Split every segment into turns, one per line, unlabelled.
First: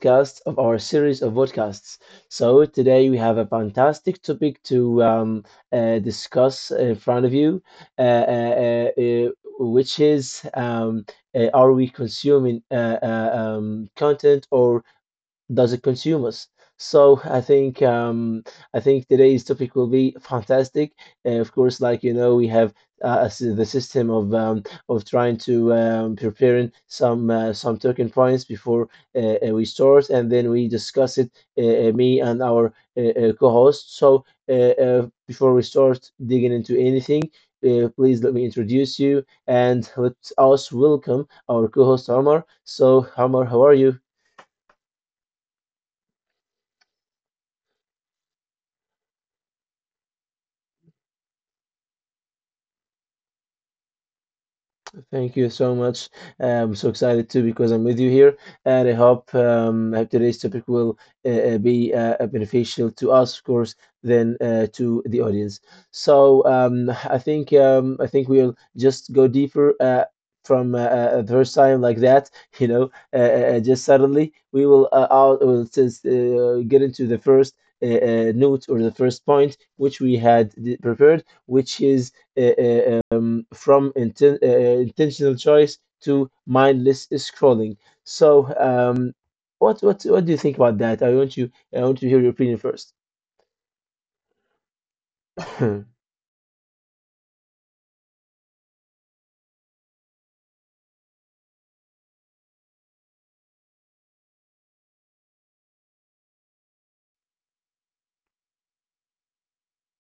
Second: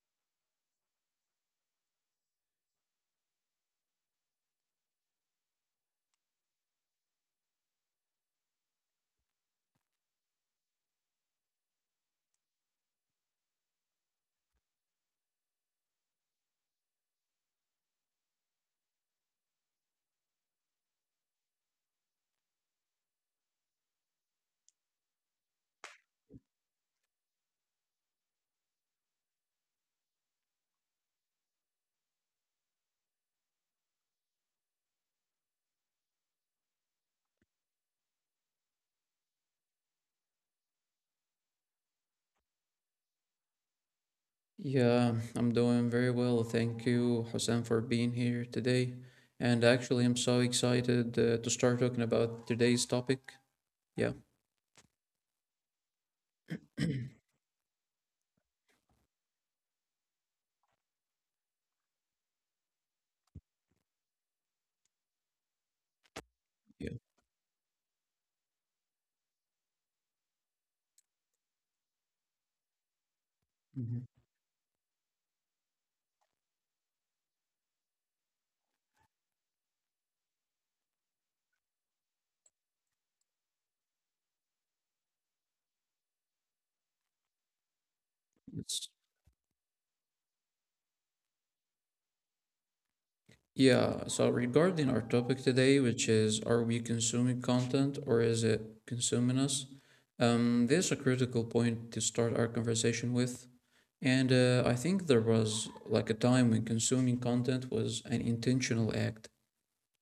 podcast of our series of podcasts. So, today we have a fantastic topic to discuss in front of you, uh, uh, uh, uh, which is are we consuming content or does it consume us? So I think today's topic will be fantastic. Of course, we have the system of trying to preparing some talking points before we start, and then we discuss it. Me and our co-host. So before we start digging into anything. Please let me introduce you and let us welcome our co-host Omar. So, Omar, how are you?
Yeah, I'm doing very well. Thank you, Hussein, for being here today. And actually, I'm so excited to start talking about today's topic. Yeah,
Thank you so much. I'm so excited too because I'm with you here, and I hope today's topic will be beneficial to us, of course, then to the audience. So
yeah.
um, I think we'll just go deeper from the first time like that. You know, just
Mhm.
suddenly we will out will just get into the first. Note or the first point which we had prepared, which is from intentional choice to mindless scrolling. So,
It's,
um, what do you think about that? I want to hear your opinion first.
yeah, so regarding our topic today, which is are we consuming content or is it consuming us? This is a critical point to start our conversation with. And I think there was like a time when consuming content was an intentional act.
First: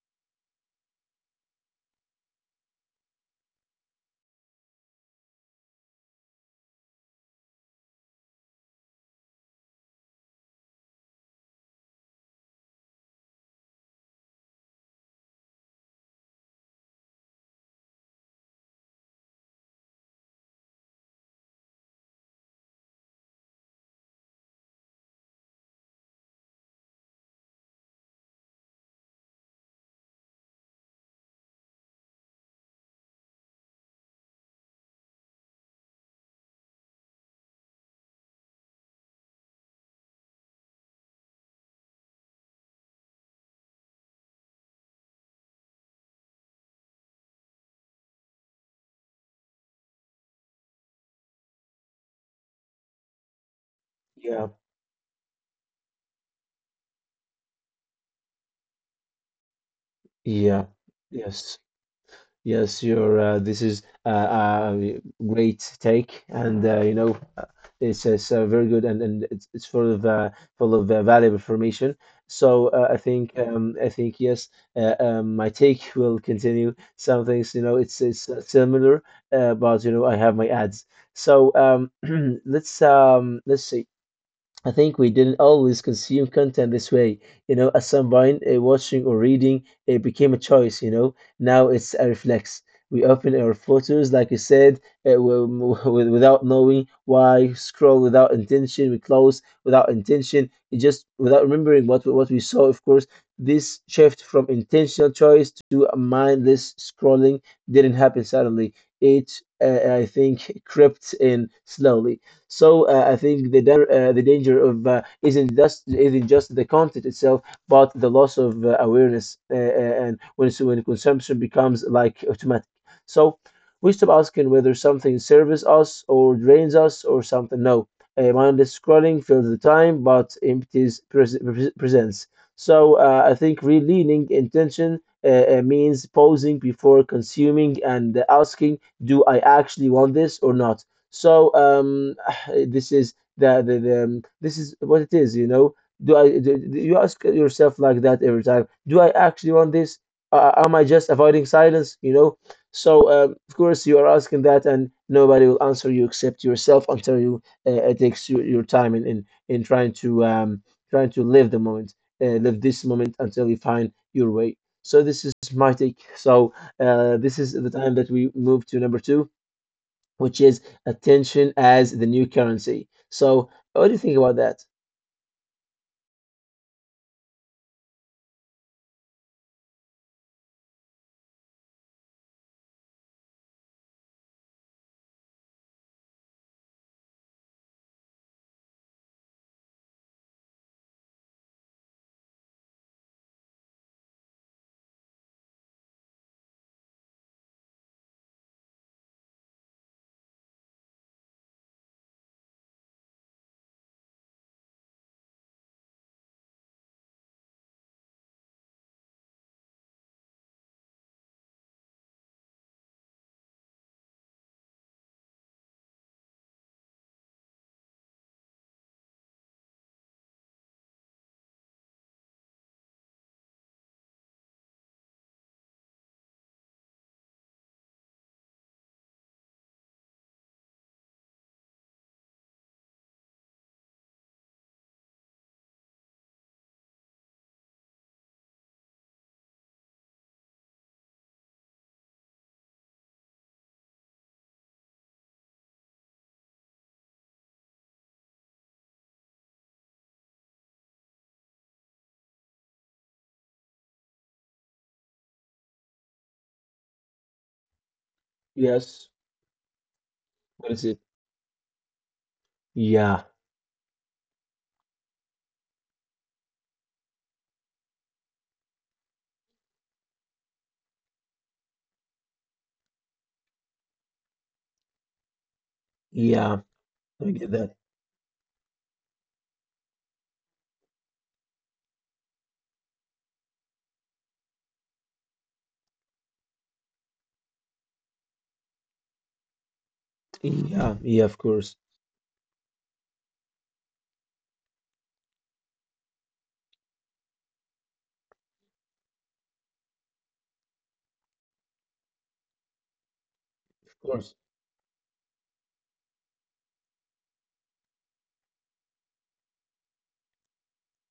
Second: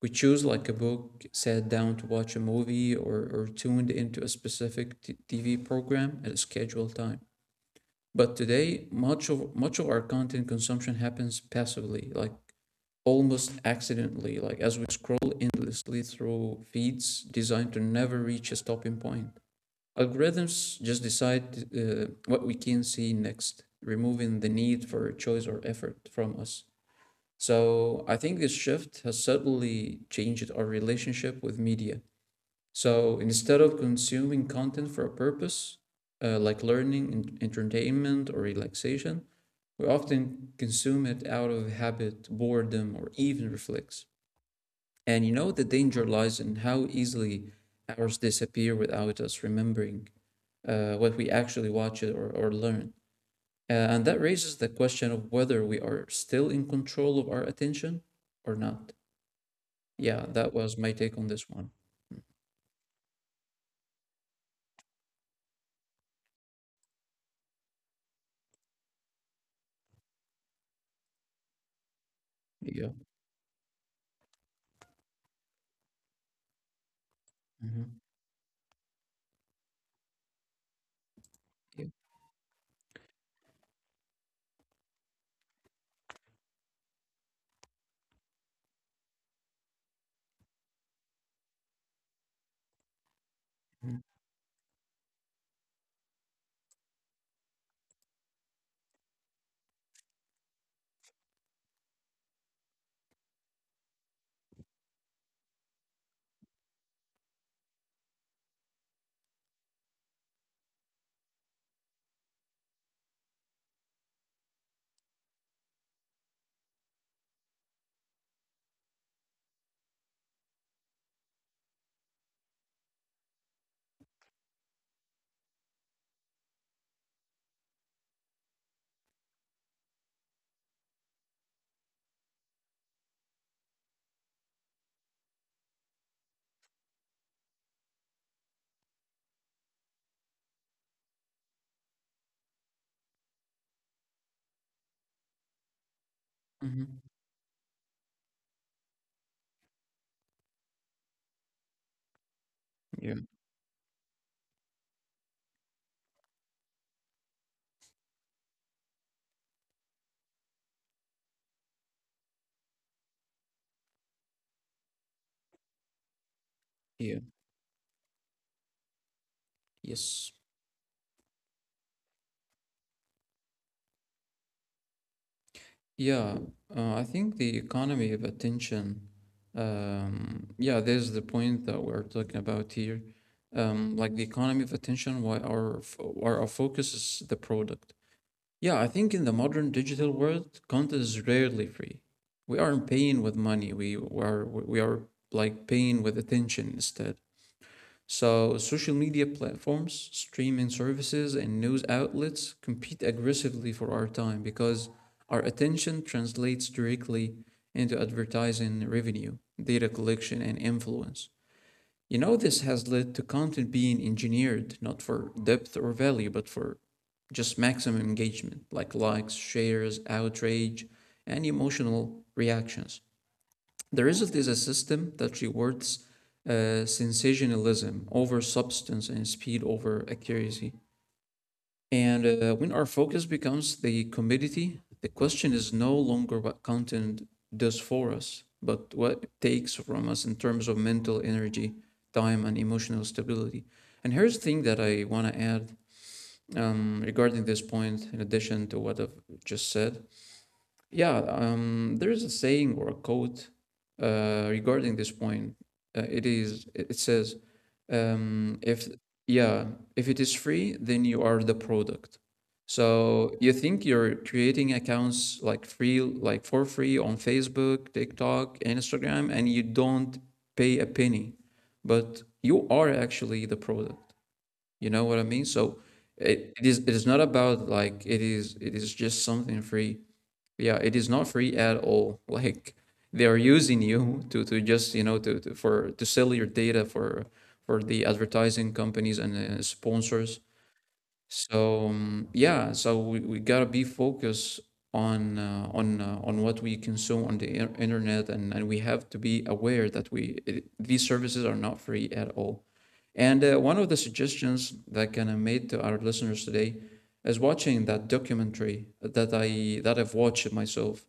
We choose like a book, sat down to watch a movie, or tuned into a specific TV program at a scheduled time. But today, much of our content consumption happens passively, like almost accidentally, like as we scroll endlessly through feeds designed to never reach a stopping point. Algorithms just decide what we can see next, removing the need for choice or effort from us. So I think this shift has certainly changed our relationship with media. So instead of consuming content for a purpose, like learning, entertainment, or relaxation, we often consume it out of habit, boredom, or even reflex. And the danger lies in how easily hours disappear without us remembering what we actually watch or learn. And that
yeah,
raises the question of whether we are still in control of our attention or not. Yeah, that
yeah,
was my take on this
yes.
one.
Yes, you're. This is a uh, great take, and it's very good, and it's full of valuable information. So
Yeah.
uh, I think yes, my take will continue. Some things,
Hmm.
it's similar, but I have my ads. So
Yeah.
um, let's see. I think we didn't always consume content this way. At some point, watching or reading it became a choice. Now it's a reflex. We open our photos, like you said, without knowing why. Scroll without intention. We close without intention. It just without remembering what we saw. Of course, this shift from intentional choice to a mindless scrolling didn't happen suddenly. It, I think, crept in slowly. So I think the danger of isn't just the content itself, but the loss of awareness, and when consumption becomes like automatic. So we stop asking whether something serves us or drains us or something. No, mindless scrolling fills the time, but empties presence. So I think re-leaning intention means pausing before consuming and asking, do I actually want this or not? So this is the this is what it is. Do I? Do you
Mm-hmm.
ask yourself like that every time? Do I actually want this? Am I just avoiding silence? So
Yeah.
um, of course you are asking that, and nobody will answer you except yourself until you it takes you, your time in trying to live the moment, live this moment until you find your way. So this is my take. So
Yeah.
this is the time that we move to number two, which
Yes.
is attention as the new currency. So, what do you think about that?
Yeah. I think the economy of attention. Yeah, there's the point that we're talking about here. Like the economy of attention, why our focus is the product. Yeah, I think in the modern digital world, content is rarely free. We aren't paying with money. We are like paying with attention instead. So, social media platforms, streaming services, and news outlets compete aggressively for our time because our attention translates directly into advertising revenue, data collection, and influence. You know, this has led to content being engineered not for depth or value, but for just maximum engagement, like likes, shares, outrage, and emotional reactions. The result is a system that rewards sensationalism over substance and speed over accuracy. And when our focus becomes the commodity, the question is no longer what content does for us, but what it takes from us in terms of mental energy, time, and emotional stability. And here's the thing that I want to add regarding this point, in addition to what I've just said. Yeah, there's a saying or a quote regarding this point. It says, if
Yes.
yeah, if it is
What
free,
is it?
then you are the product.
Yeah.
So you think you're creating accounts like free, like for free on Facebook, TikTok, and Instagram, and you don't pay a penny, but you are actually the product. You know what I mean? So
Yeah.
it is not
I get
about
that.
like it is just something free, yeah, it is not free at all like they are using you to just you know to for to sell your data for the advertising companies and sponsors.
Yeah. Yeah. Of course.
So yeah, so we gotta be focused on on what we consume on the internet, and we have to be aware that we it, these services are not free at all. And one of the
Of course.
suggestions that can I made to our listeners today is watching that documentary that I've watched myself.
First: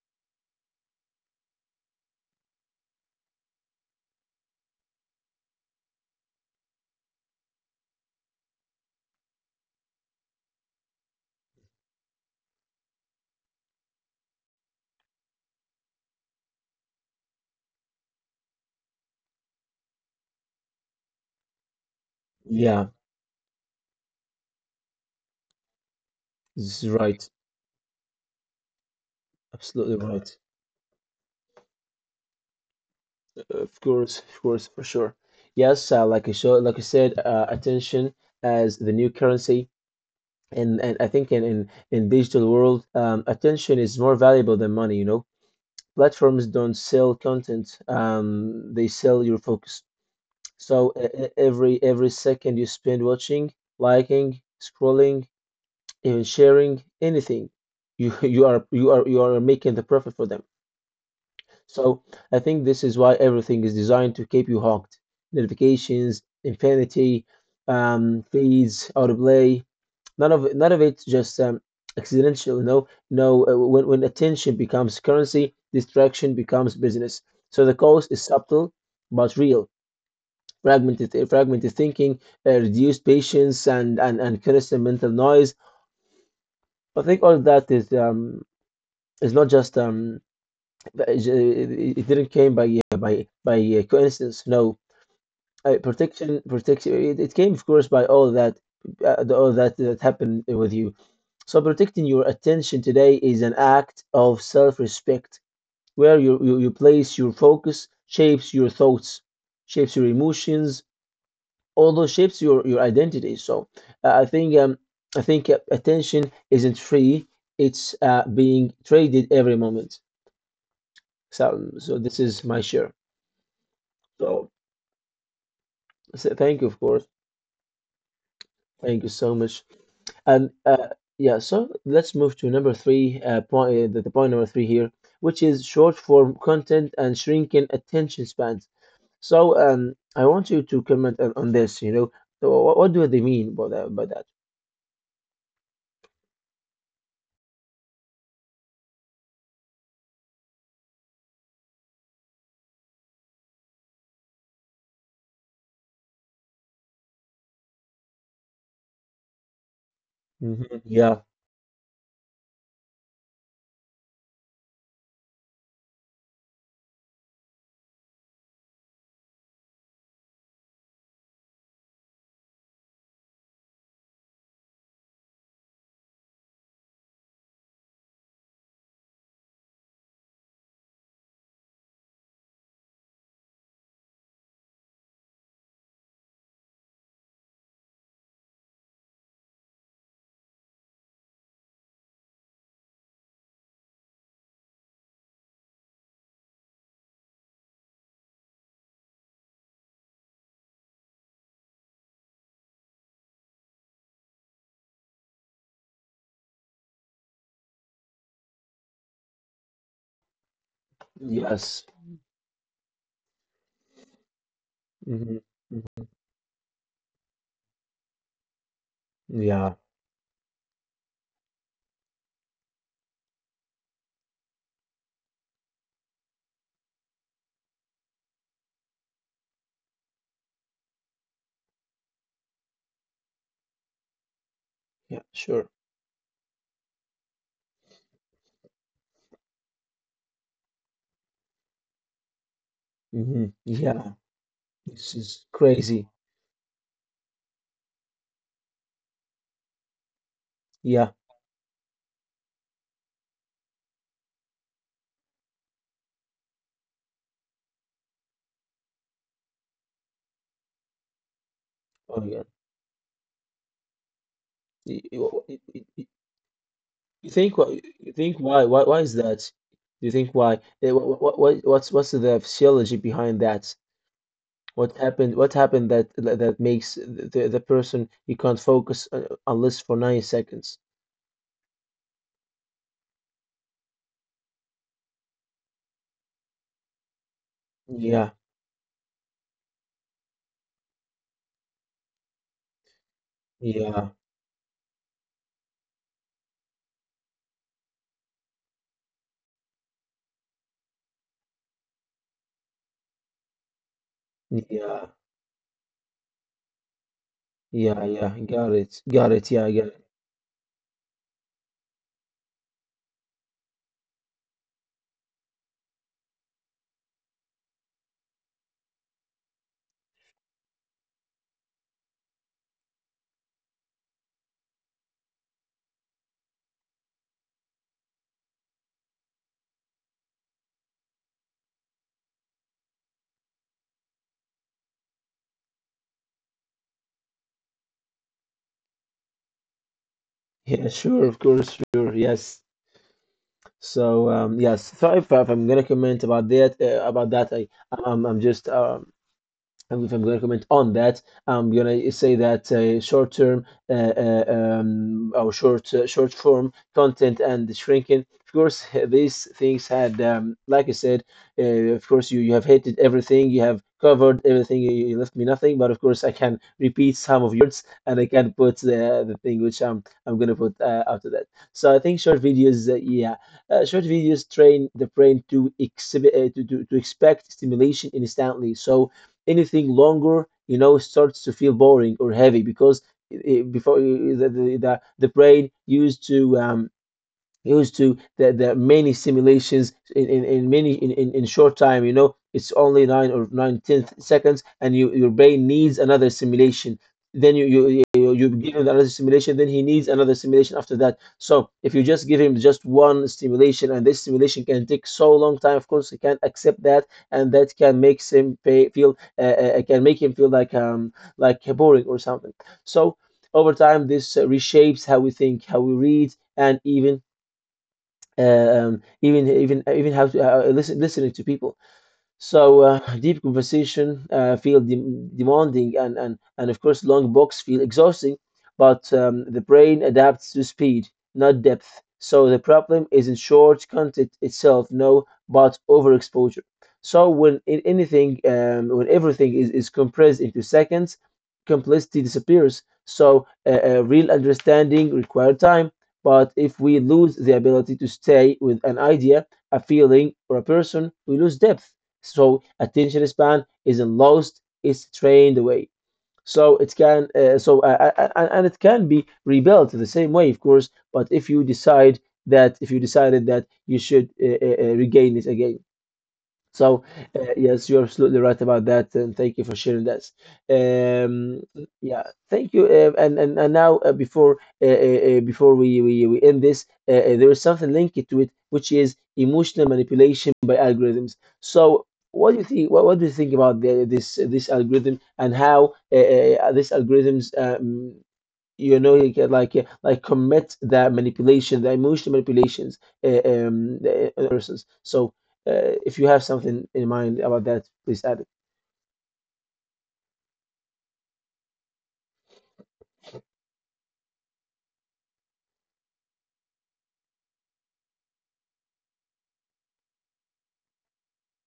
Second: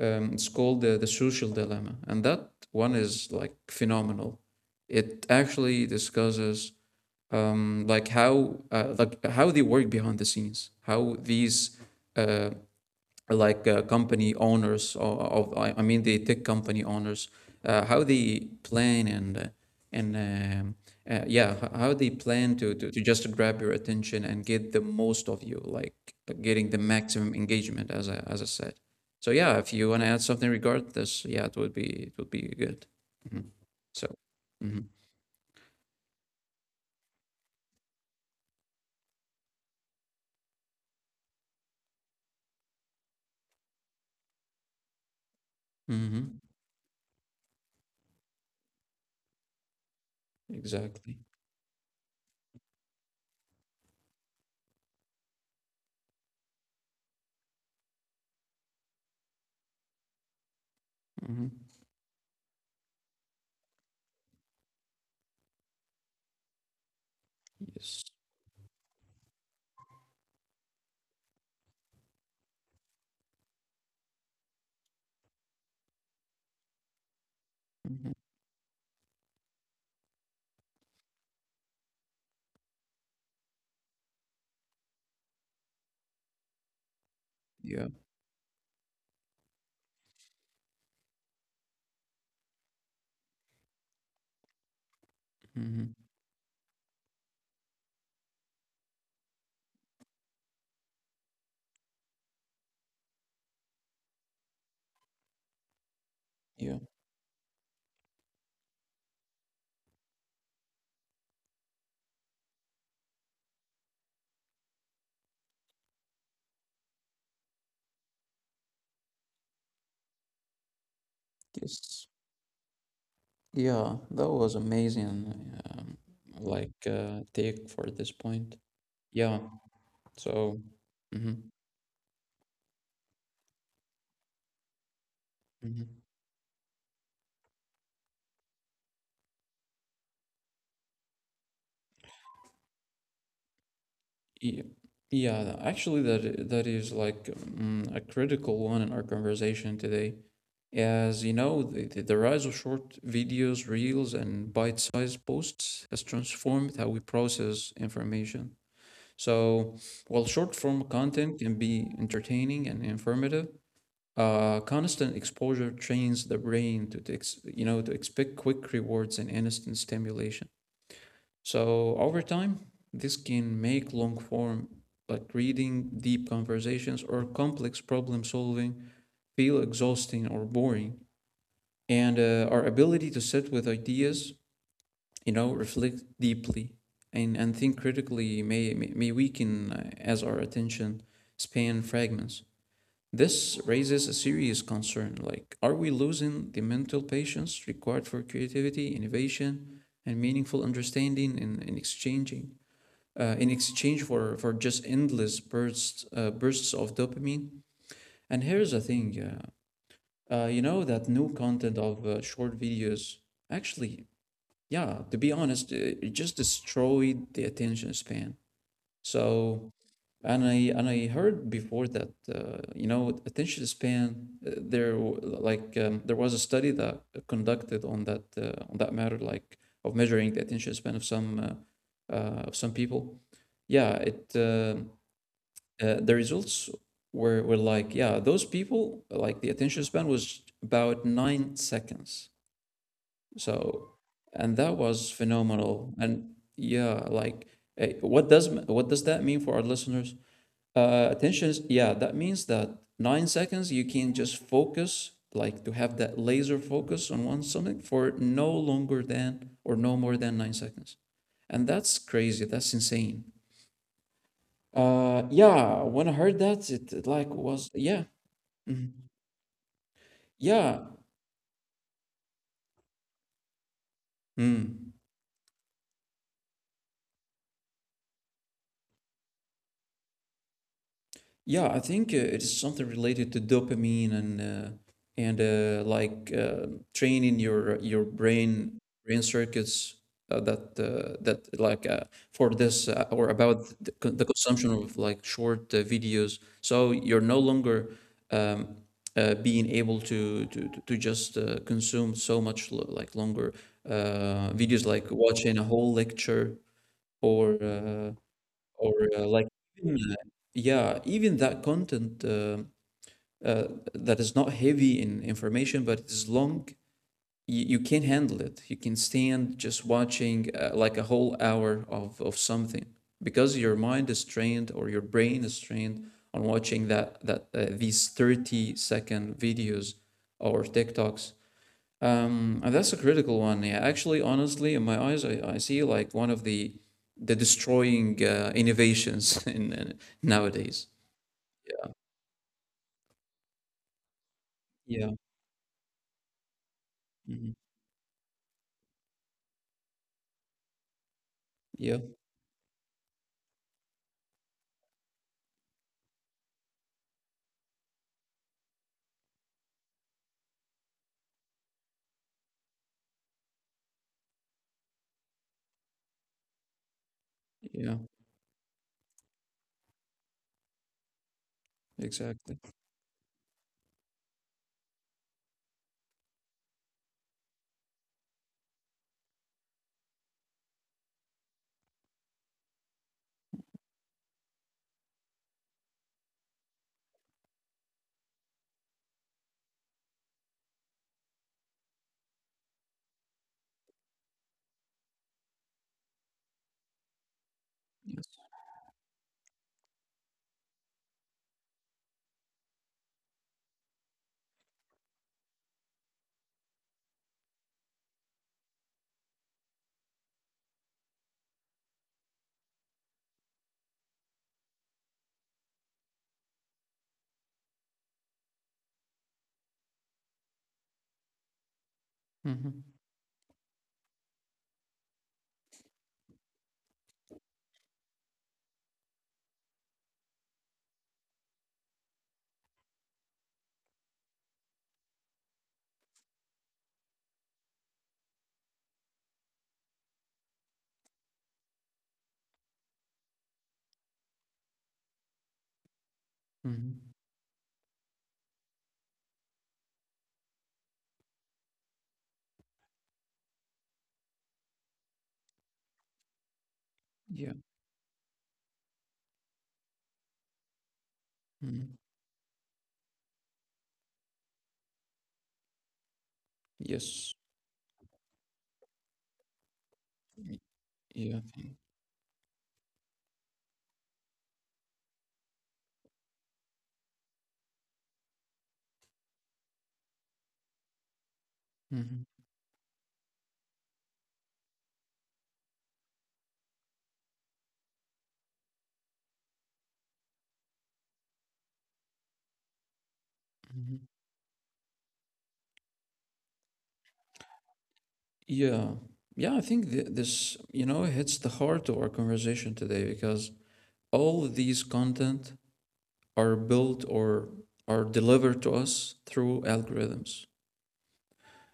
It's called The Social Dilemma, and that one is like phenomenal. It actually discusses like how they work behind the scenes, how these uh, like company owners, or, of I mean the tech company owners, how they plan and and um, yeah, how they plan
Yeah.
to just grab your attention and get the most of you, like getting the
This is right.
maximum engagement, as I said. So yeah, if you
Absolutely
want to add
right.
something regarding this, yeah, it would be good. Mhm.
Of
So.
course. Of course. For
Mhm.
sure. Yes. Like I said, attention as the new currency, and I think in digital world, attention is more valuable than money.
Mm-hmm.
Platforms don't sell content. They sell your focus. So
Exactly.
every second you spend watching, liking, scrolling, even sharing anything, you you are making the profit for them.
Mm-hmm.
So I think this is why everything is designed to keep you hooked: notifications, infinity,
Yes.
feeds, autoplay. None of it's just accidental. No, no. When attention becomes currency, distraction becomes business. So the
Mhm.
cost is subtle but real. Fragmented thinking, reduced patience, and constant mental noise. I think all that
Yeah.
is not just it it didn't came by coincidence. No,
Mhm.
protection. It came, of course, by all that that happened with you. So protecting your attention today is an act of self-respect, where you
Yeah.
place your focus, shapes your thoughts, shapes your emotions, although shapes your identity. So uh, I think um, I think attention isn't free; it's being traded every moment. So
Yes.
this is my share.
Yeah. That
So,
was amazing.
so, thank you, of
Like
course.
take for this point.
Thank you so
Yeah.
much. And
So.
uh, yeah,
Mm-hmm.
so let's move to number three, point, the point number three here, which is short
Mm-hmm.
form content and shrinking attention spans. So I want you to comment on this. So what do they mean by that?
Yeah. Yeah. Actually, that is like a critical one in our conversation today, as you know, the rise of short videos, reels, and bite-sized posts has transformed how we process information. So, while short form
Hmm. Yeah.
content can be entertaining and informative, constant exposure trains the brain to, you know to expect quick rewards and instant stimulation. So over time, this can make long form like reading, deep conversations, or complex problem solving feel exhausting or boring. And our ability to sit with ideas, you know, reflect deeply and think critically may weaken as our attention span fragments. This raises a serious concern like, are we losing the mental patience required for creativity, innovation, and meaningful understanding in exchanging? In exchange for just endless bursts bursts of dopamine. And here's the thing, you know that new content
Yes.
of short videos actually, yeah, to be
Hmm.
honest, it just destroyed the attention span. So,
Yeah.
and I heard before that you know attention span there like there was a study that conducted on that matter like of measuring the attention span of some people. Yeah, it
Yeah. Sure.
the results were like yeah those people like the attention span was about 9 seconds.
Hmm.
So,
Yeah,
and that was
this is
phenomenal.
crazy.
And yeah, like what does that mean for our listeners?
Yeah.
Attention is yeah, that means that 9 seconds you can just focus, like to have that laser focus on one something for no longer than or no more than 9 seconds. And that's
Oh
crazy.
yeah.
That's insane.
Y- y- w- y-
Yeah,
y-
when I
y-
heard that, like
You think
was
wh-
yeah,
you think why why
mhm,
why is that? Do you think why?
yeah.
What's the physiology behind that?
Mm.
What happened? What happened that makes the person you can't focus unless for 9 seconds?
Yeah, I think it is something related to dopamine and like training your
Yeah.
brain brain circuits that like for this or about the,
Yeah.
the consumption of like short videos. So you're no longer um, being able to just consume so much like longer videos, like
Yeah.
watching a whole lecture or.
Yeah. Yeah. Got
Or
it. Got
like
it. Yeah. I got
even,
it.
yeah even that content uh, that is not heavy in information but it's long, you can handle it, you can stand just watching like a whole hour of something because your mind is trained or your brain is trained on watching that that these 30-second videos or TikToks. And that's a critical one. Yeah, actually, honestly, in my eyes, I see like one of the destroying innovations in nowadays.
Yeah. Sure. Of course. Sure. Yes. So yes,
Yeah.
sorry if I'm gonna comment about that. About
Hmm.
that, I'm just and if I'm going to comment on that, I'm going
Yeah.
to say that short-term or short-form content and shrinking. Of course, these things had, like I said, uh, of course you have hated everything, you have covered everything, you left me nothing. But of course, I can repeat some of yours,
Yeah.
and I can put the thing which I'm going to put after that. So I think
Exactly.
short videos train the brain to exhibit to expect stimulation instantly. So anything longer, starts to feel boring or heavy because I before the the, the the brain used to um, used to the many simulations, in many, in short time. It's only nine or nine tenth seconds, and your brain needs another simulation, then you you
Yes.
you you give him another simulation, then he needs another simulation after that. So if you just give him just one stimulation, and this stimulation can take so long time, of course he can't accept that, and that can make him feel, can make him feel like boring or something. So over time, this reshapes how we think, how we read, and even uh, even have to, listen listening to people.
Mm-hmm.
So deep conversation feel demanding, and of course long books feel exhausting, but the brain adapts to speed, not depth. So the problem isn't short content itself, no, but overexposure. So when everything is compressed into seconds, complexity disappears. So real understanding requires time. But if
Mm-hmm.
we lose the ability to stay with an idea, a feeling, or a person, we lose depth. So attention span is lost, is trained away.
Yeah.
So and it can be rebuilt the same way, of course. But
Mm-hmm.
if you decided that you should regain it again. So,
Yes.
uh, yes, you're absolutely right about that, and thank you for sharing that.
Y-. Yeah.
Um, yeah, thank you. And now, before we end this, there is something linked to it, which is emotional manipulation by algorithms. So,
Mm-hmm.
what do you think? What do you think about this algorithm and how these algorithms? You get like commit that manipulation, the emotional manipulations
Mm-hmm.
the other persons, so if you have something in mind about that, please add it.
Yeah. Yeah. I think this, you know, hits the heart of our conversation today because all of these content are built or are delivered to us through algorithms.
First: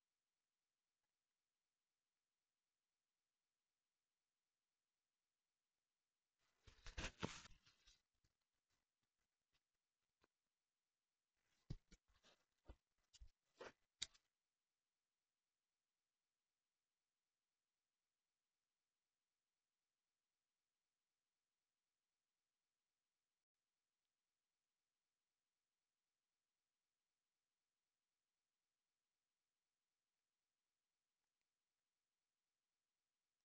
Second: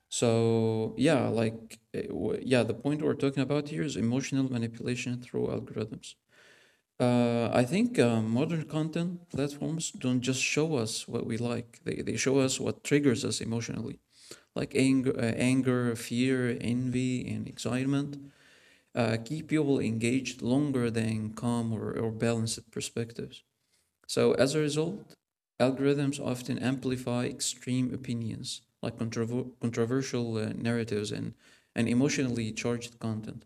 So yeah, like yeah, the point we're talking about here is emotional manipulation through algorithms. I think modern content platforms don't just show us what we like; they show us what triggers us emotionally, anger, fear, envy, and excitement. Keep people engaged longer than calm or balanced perspectives. So, as a result, algorithms often amplify extreme opinions, like controversial narratives and emotionally charged content.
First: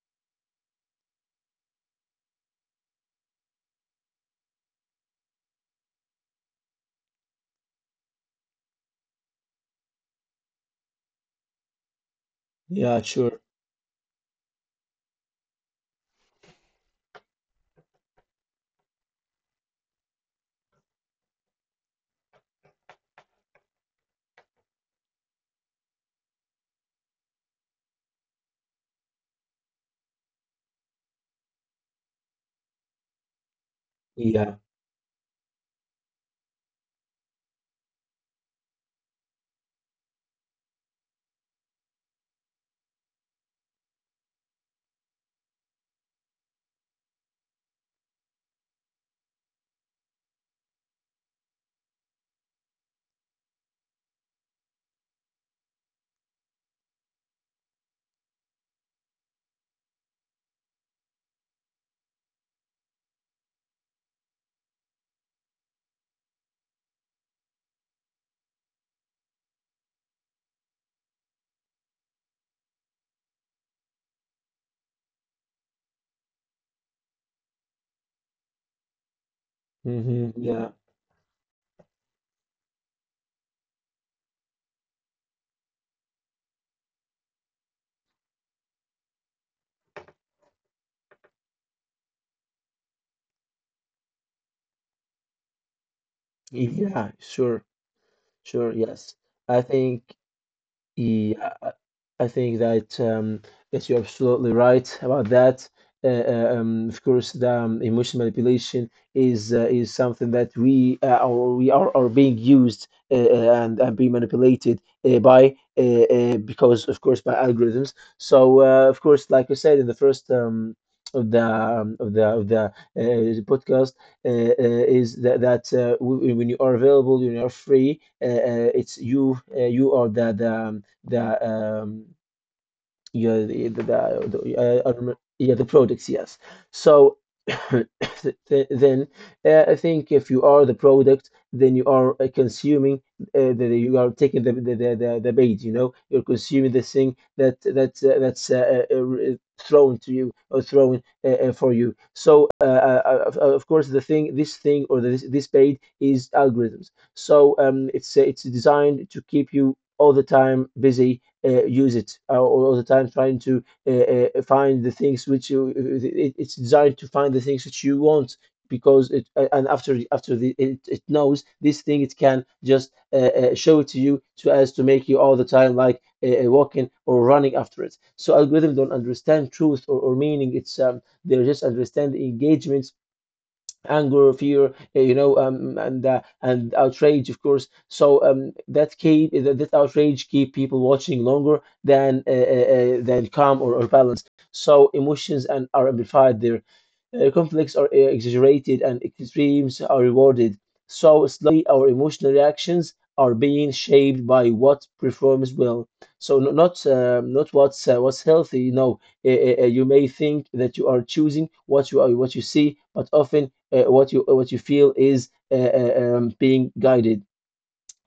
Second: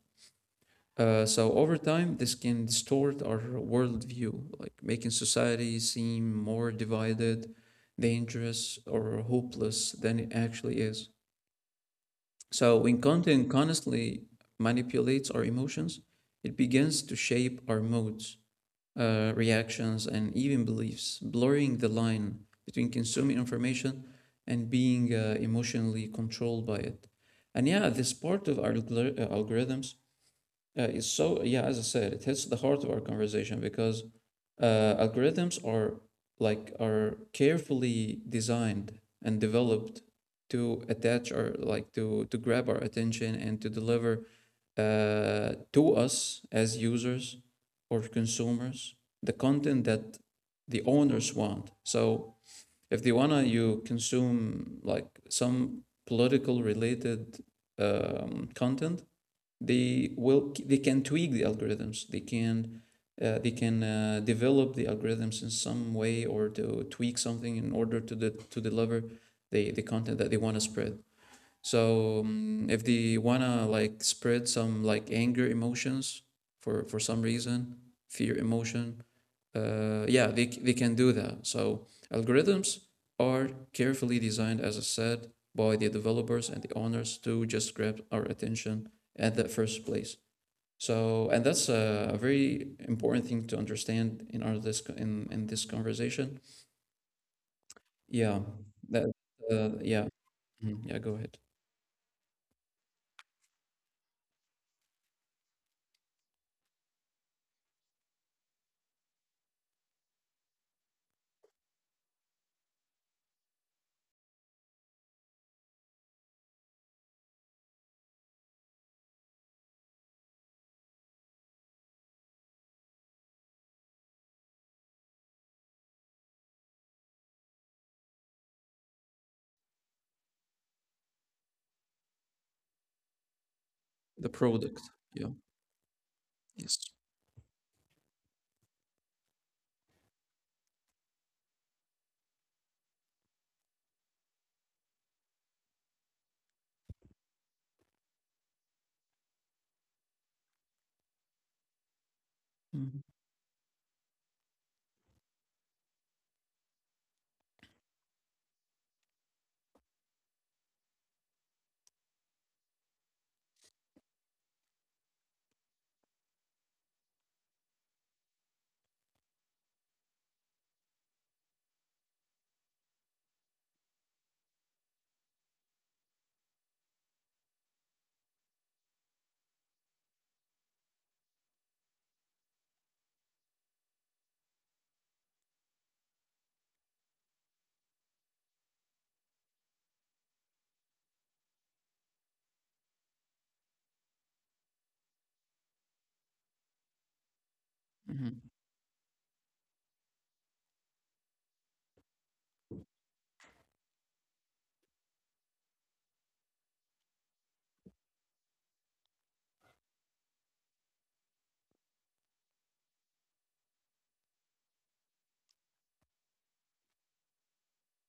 So, over time, this can distort our worldview, like making society seem more divided, dangerous, or hopeless than it actually is. So when
Yeah, sure.
content constantly manipulates our emotions, it begins to shape our moods, reactions, and even beliefs, blurring the line between consuming information and being emotionally controlled by it. And yeah, this part of our algorithms it's so yeah, as I said, it hits the heart of our conversation because
Yeah.
algorithms are like are carefully designed and developed to attach or like to grab our attention and to deliver to us as users or consumers the content that the owners want. So if they wanna you consume like some political related content, they can tweak the algorithms, they can develop the algorithms in some way or to tweak something in order to the to deliver the content that they want to spread. So if they want to like spread some like anger emotions for some reason, fear emotion, yeah,
Hmm.
they
Yeah.
can do that. So algorithms are carefully designed, as I said, by the developers and the owners to just grab our attention at that first place. So, and that's a very important thing to understand in in this conversation.
Yeah, sure.
Yeah,
Sure.
that
Yes, I
uh,
think.
yeah, Mhm. Yeah. Go ahead.
Yeah, I think that that you're absolutely right about that. Of course, the emotion manipulation is is something that we are being used, and being manipulated, by because of course by algorithms. So of course, like I said in the first of the of the of the podcast, is that when you are available, when you are free, it's you are the the um, yeah,
The product.
the,
Yeah.
yeah, the products, yes.
Yes.
So then I think if you are the product, then you are consuming, you are taking the bait, you know, you're consuming the thing that's thrown to you, or thrown for you. So of course, the thing, this thing, or this bait is algorithms. So it's designed to keep you all the time busy, use it all the time, trying to find the things which you... it's designed to find the things which you want, because it a- and after after the, it knows this thing. It can just show it to you, so as to make you all the time, like, walking or running after it. So algorithms don't understand truth or meaning. It's They just understand the engagement: anger, fear, and outrage, of course. So that outrage keep people watching longer than calm or balance. So emotions and are amplified there. Conflicts are
Mm-hmm.
exaggerated, and extremes are rewarded. So slowly, our emotional reactions are being shaped by what performs well. So not what's healthy. No, you may think that you are choosing what what you see, but often what you feel is being guided.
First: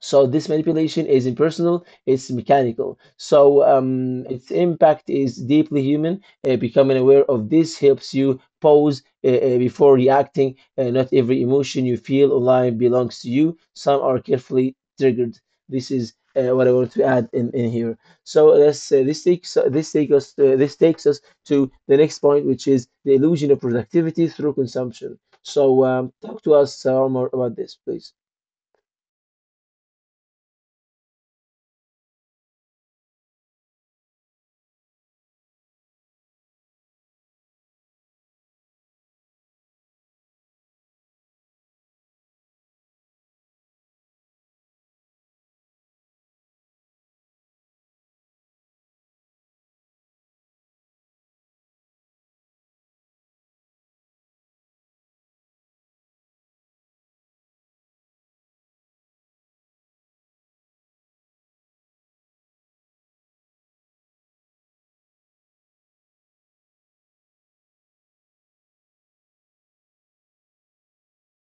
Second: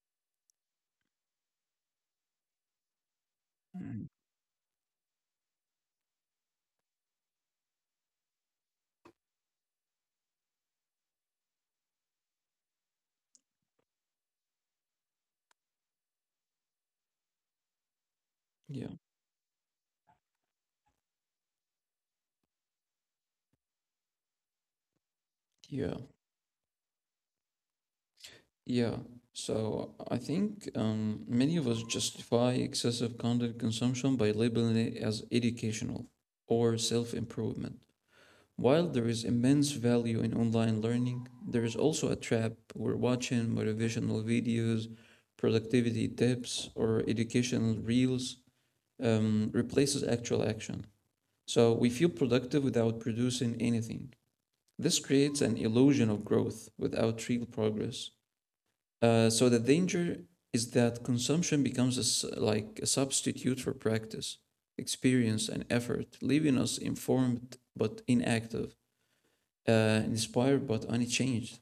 So this manipulation is impersonal; it's mechanical.
Hmm.
Its impact is deeply human. Becoming aware of this helps you pause before reacting. Not every emotion you feel online belongs to you. Some are carefully triggered. This is what I want to add in here. So
Yeah.
let's, uh, this takes us to the next point, which is the illusion of productivity through consumption.
Yeah.
Talk to us more about this, please.
Yeah, so I think many of us justify excessive content consumption by labeling it as educational or self improvement. While there is immense value in online learning, there is also a trap where watching motivational videos, productivity tips, or educational reels replaces actual action. So we feel productive without producing anything. This creates an illusion of growth without real progress. So the danger is that consumption becomes a like a substitute for practice, experience, and effort, leaving us informed but inactive, inspired but unchanged.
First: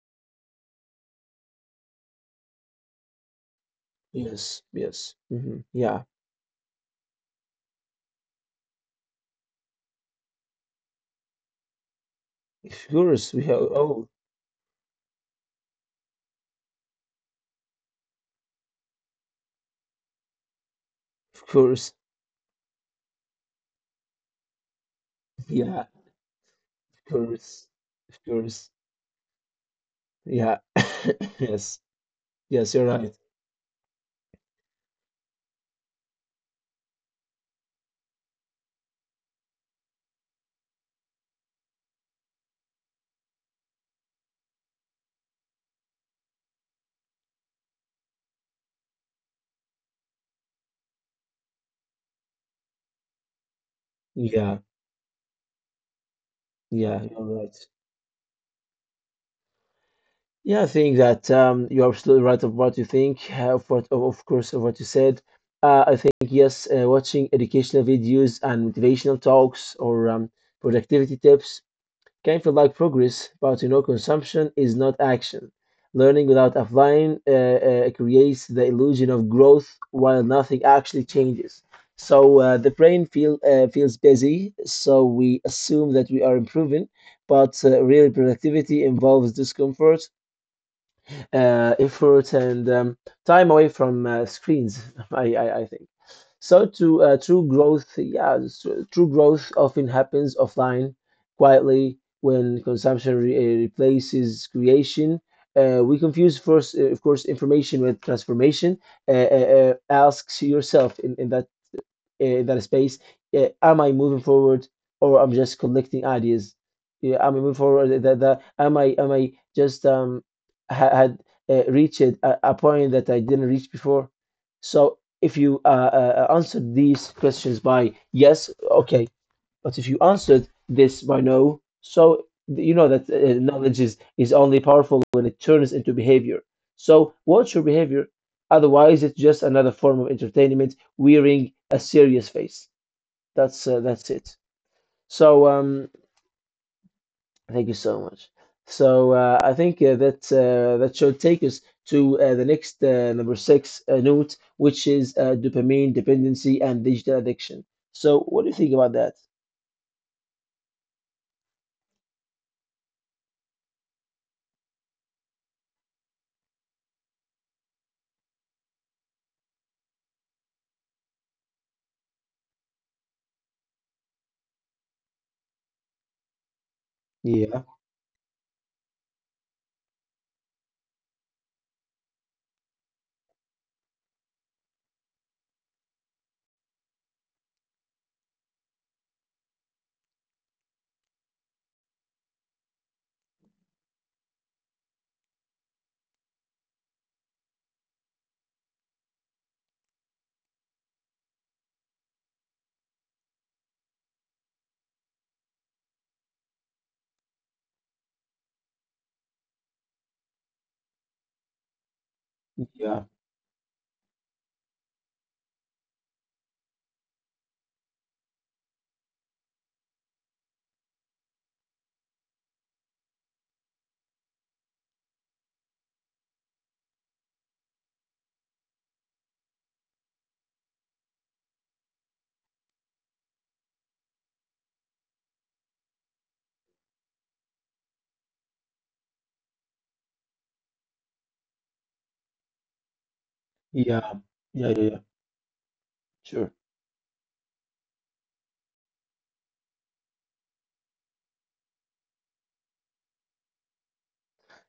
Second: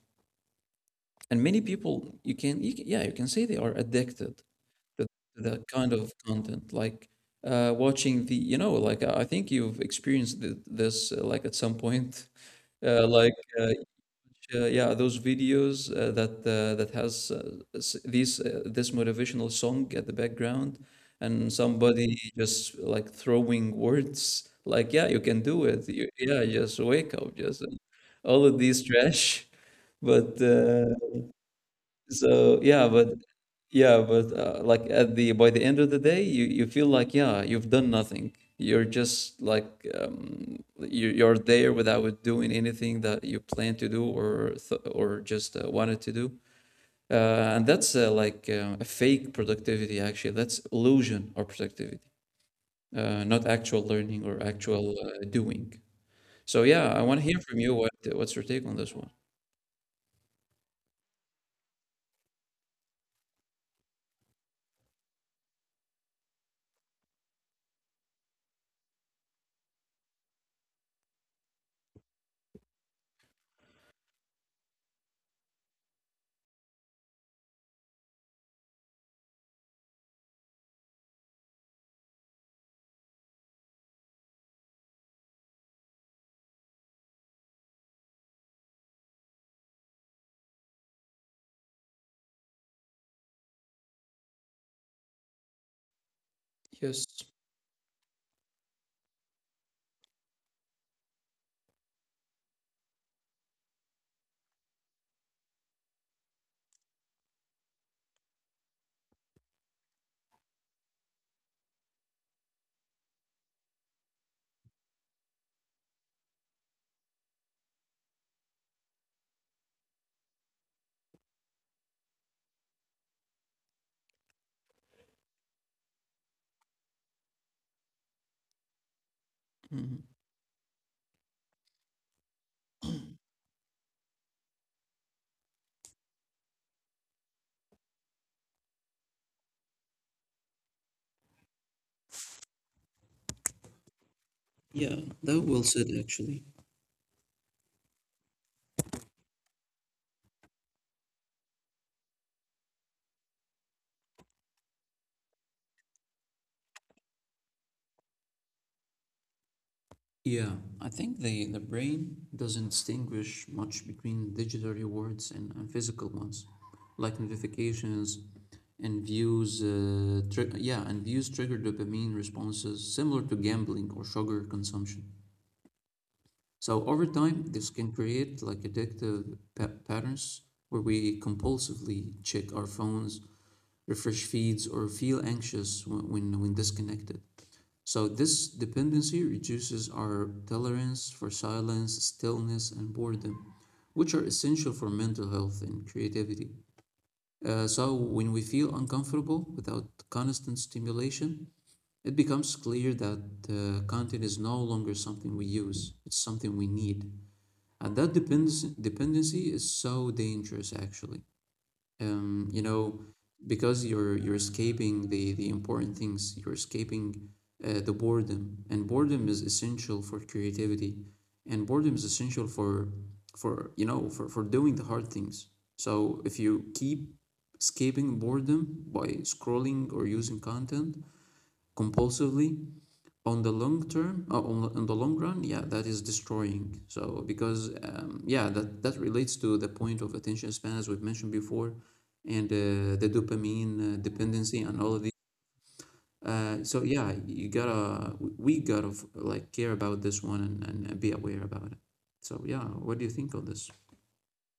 And many people, yeah, you can say they are addicted
Yes,
to
yes. Mhm.
that kind
Yeah,
of content, like watching the, you know, like I think you've experienced this, like at some point,
of course.
like
We have.
uh,
Oh,
yeah, those videos that has s- these this motivational song at the background,
of
and
course.
somebody just like throwing words like yeah you can do
Yeah, of
it you, yeah just wake up just
course. Of
all of
course.
these trash but
Yeah. Yes.
so
Yes, you're right.
yeah, but like at the by the end of the day, you feel like yeah, you've done nothing. You're just like you're there without doing anything that you plan to do or just wanted to do. Uh, and that's like a fake productivity actually. That's illusion or productivity, not actual learning or
Yeah,
actual doing. So yeah, I
yeah,
want
you're
to hear
right.
from you, what what's your take on this one?
Yeah, I think that, you're absolutely right of what you think, of course, of what you said. I think yes, watching educational videos and motivational talks, or productivity tips, can feel like progress. But consumption is not action. Learning without applying creates the illusion of growth while nothing actually changes. The brain feels busy, so we assume that we are improving. But real productivity involves discomfort, effort, and time away from screens. I think so. To
Yes.
true growth, yeah, so true growth often happens offline, quietly, when consumption replaces creation. We confuse, first, of course, information with transformation. Ask yourself in that space. Am I moving forward, or I'm just collecting ideas? Yeah, am I moving forward? That, that am I just ha- had reached a point that I didn't reach before? So if you answer these questions by yes, okay. But if you
Mhm.
answered this by no, so you know that knowledge is only powerful when it turns into behavior. So watch your behavior. Otherwise, it's just another form of entertainment wearing a serious face. That's it.
Yeah,
So
that well
um,
said actually.
Thank you so much. I think that should take us to the next number six note, which is dopamine dependency and digital addiction. So what do you think about that?
Yeah, I think the brain doesn't distinguish much between digital rewards and physical ones, like notifications and views. And views trigger dopamine responses similar to gambling or sugar consumption. So over time,
Yeah,
this can create like addictive patterns where we compulsively check our phones, refresh feeds, or feel anxious when disconnected. So this dependency reduces our tolerance for silence, stillness, and boredom, which are essential for mental health and creativity. So when we feel uncomfortable without constant stimulation, it becomes clear that content is no longer something we use; it's something we need. And that depends dependency is so dangerous, actually, you
yeah,
know, because you're escaping the important things. You're escaping the boredom, and boredom is essential for creativity, and boredom is essential for you know, for doing the hard things. So if you keep escaping boredom by scrolling or using content compulsively, on the long term, on the long run, yeah, that is destroying. So because yeah, that relates to the point of attention span as we've mentioned before, and the dopamine
yeah, yeah,
dependency
yeah,
and
yeah.
all of these,
Sure.
so yeah, you gotta we gotta like care about this one, and be aware about it. So yeah, what do you think of this?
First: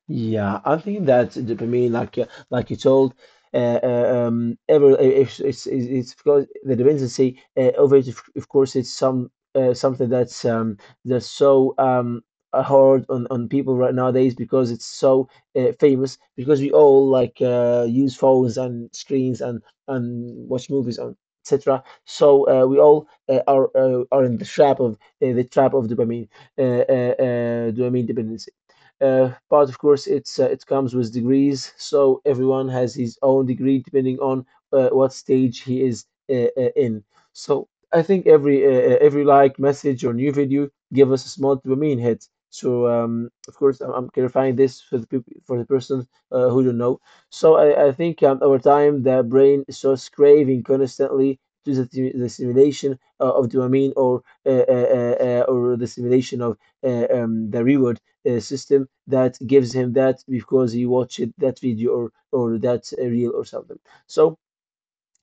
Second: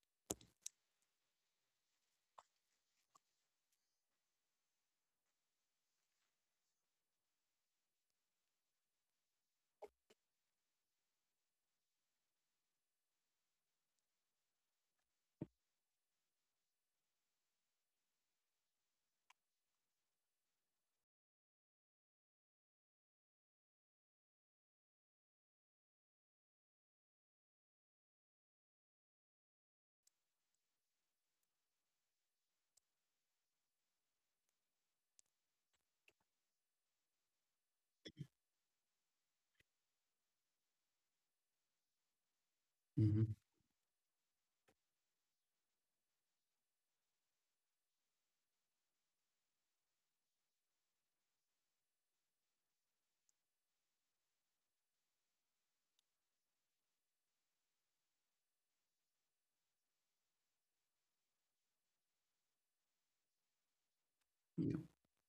Yeah, I think that dopamine, like you told, ever it's because the dependency of course, it's something that's so hard on people right nowadays, because it's so famous because we all, like, use phones and screens, and watch movies, and etc. We all are in the trap of dopamine dependency. But of course, it comes with degrees, so everyone has his own degree depending on what stage he is in. So I think every, like, message or new video give us a small dopamine hit.
Hmm.
Of course, I'm clarifying this for the people, for the person who don't know. So I think, over time, the brain starts craving constantly to the stimulation of dopamine, or the stimulation of the reward system that gives him that because he watched that video or that reel or something. So
Yeah.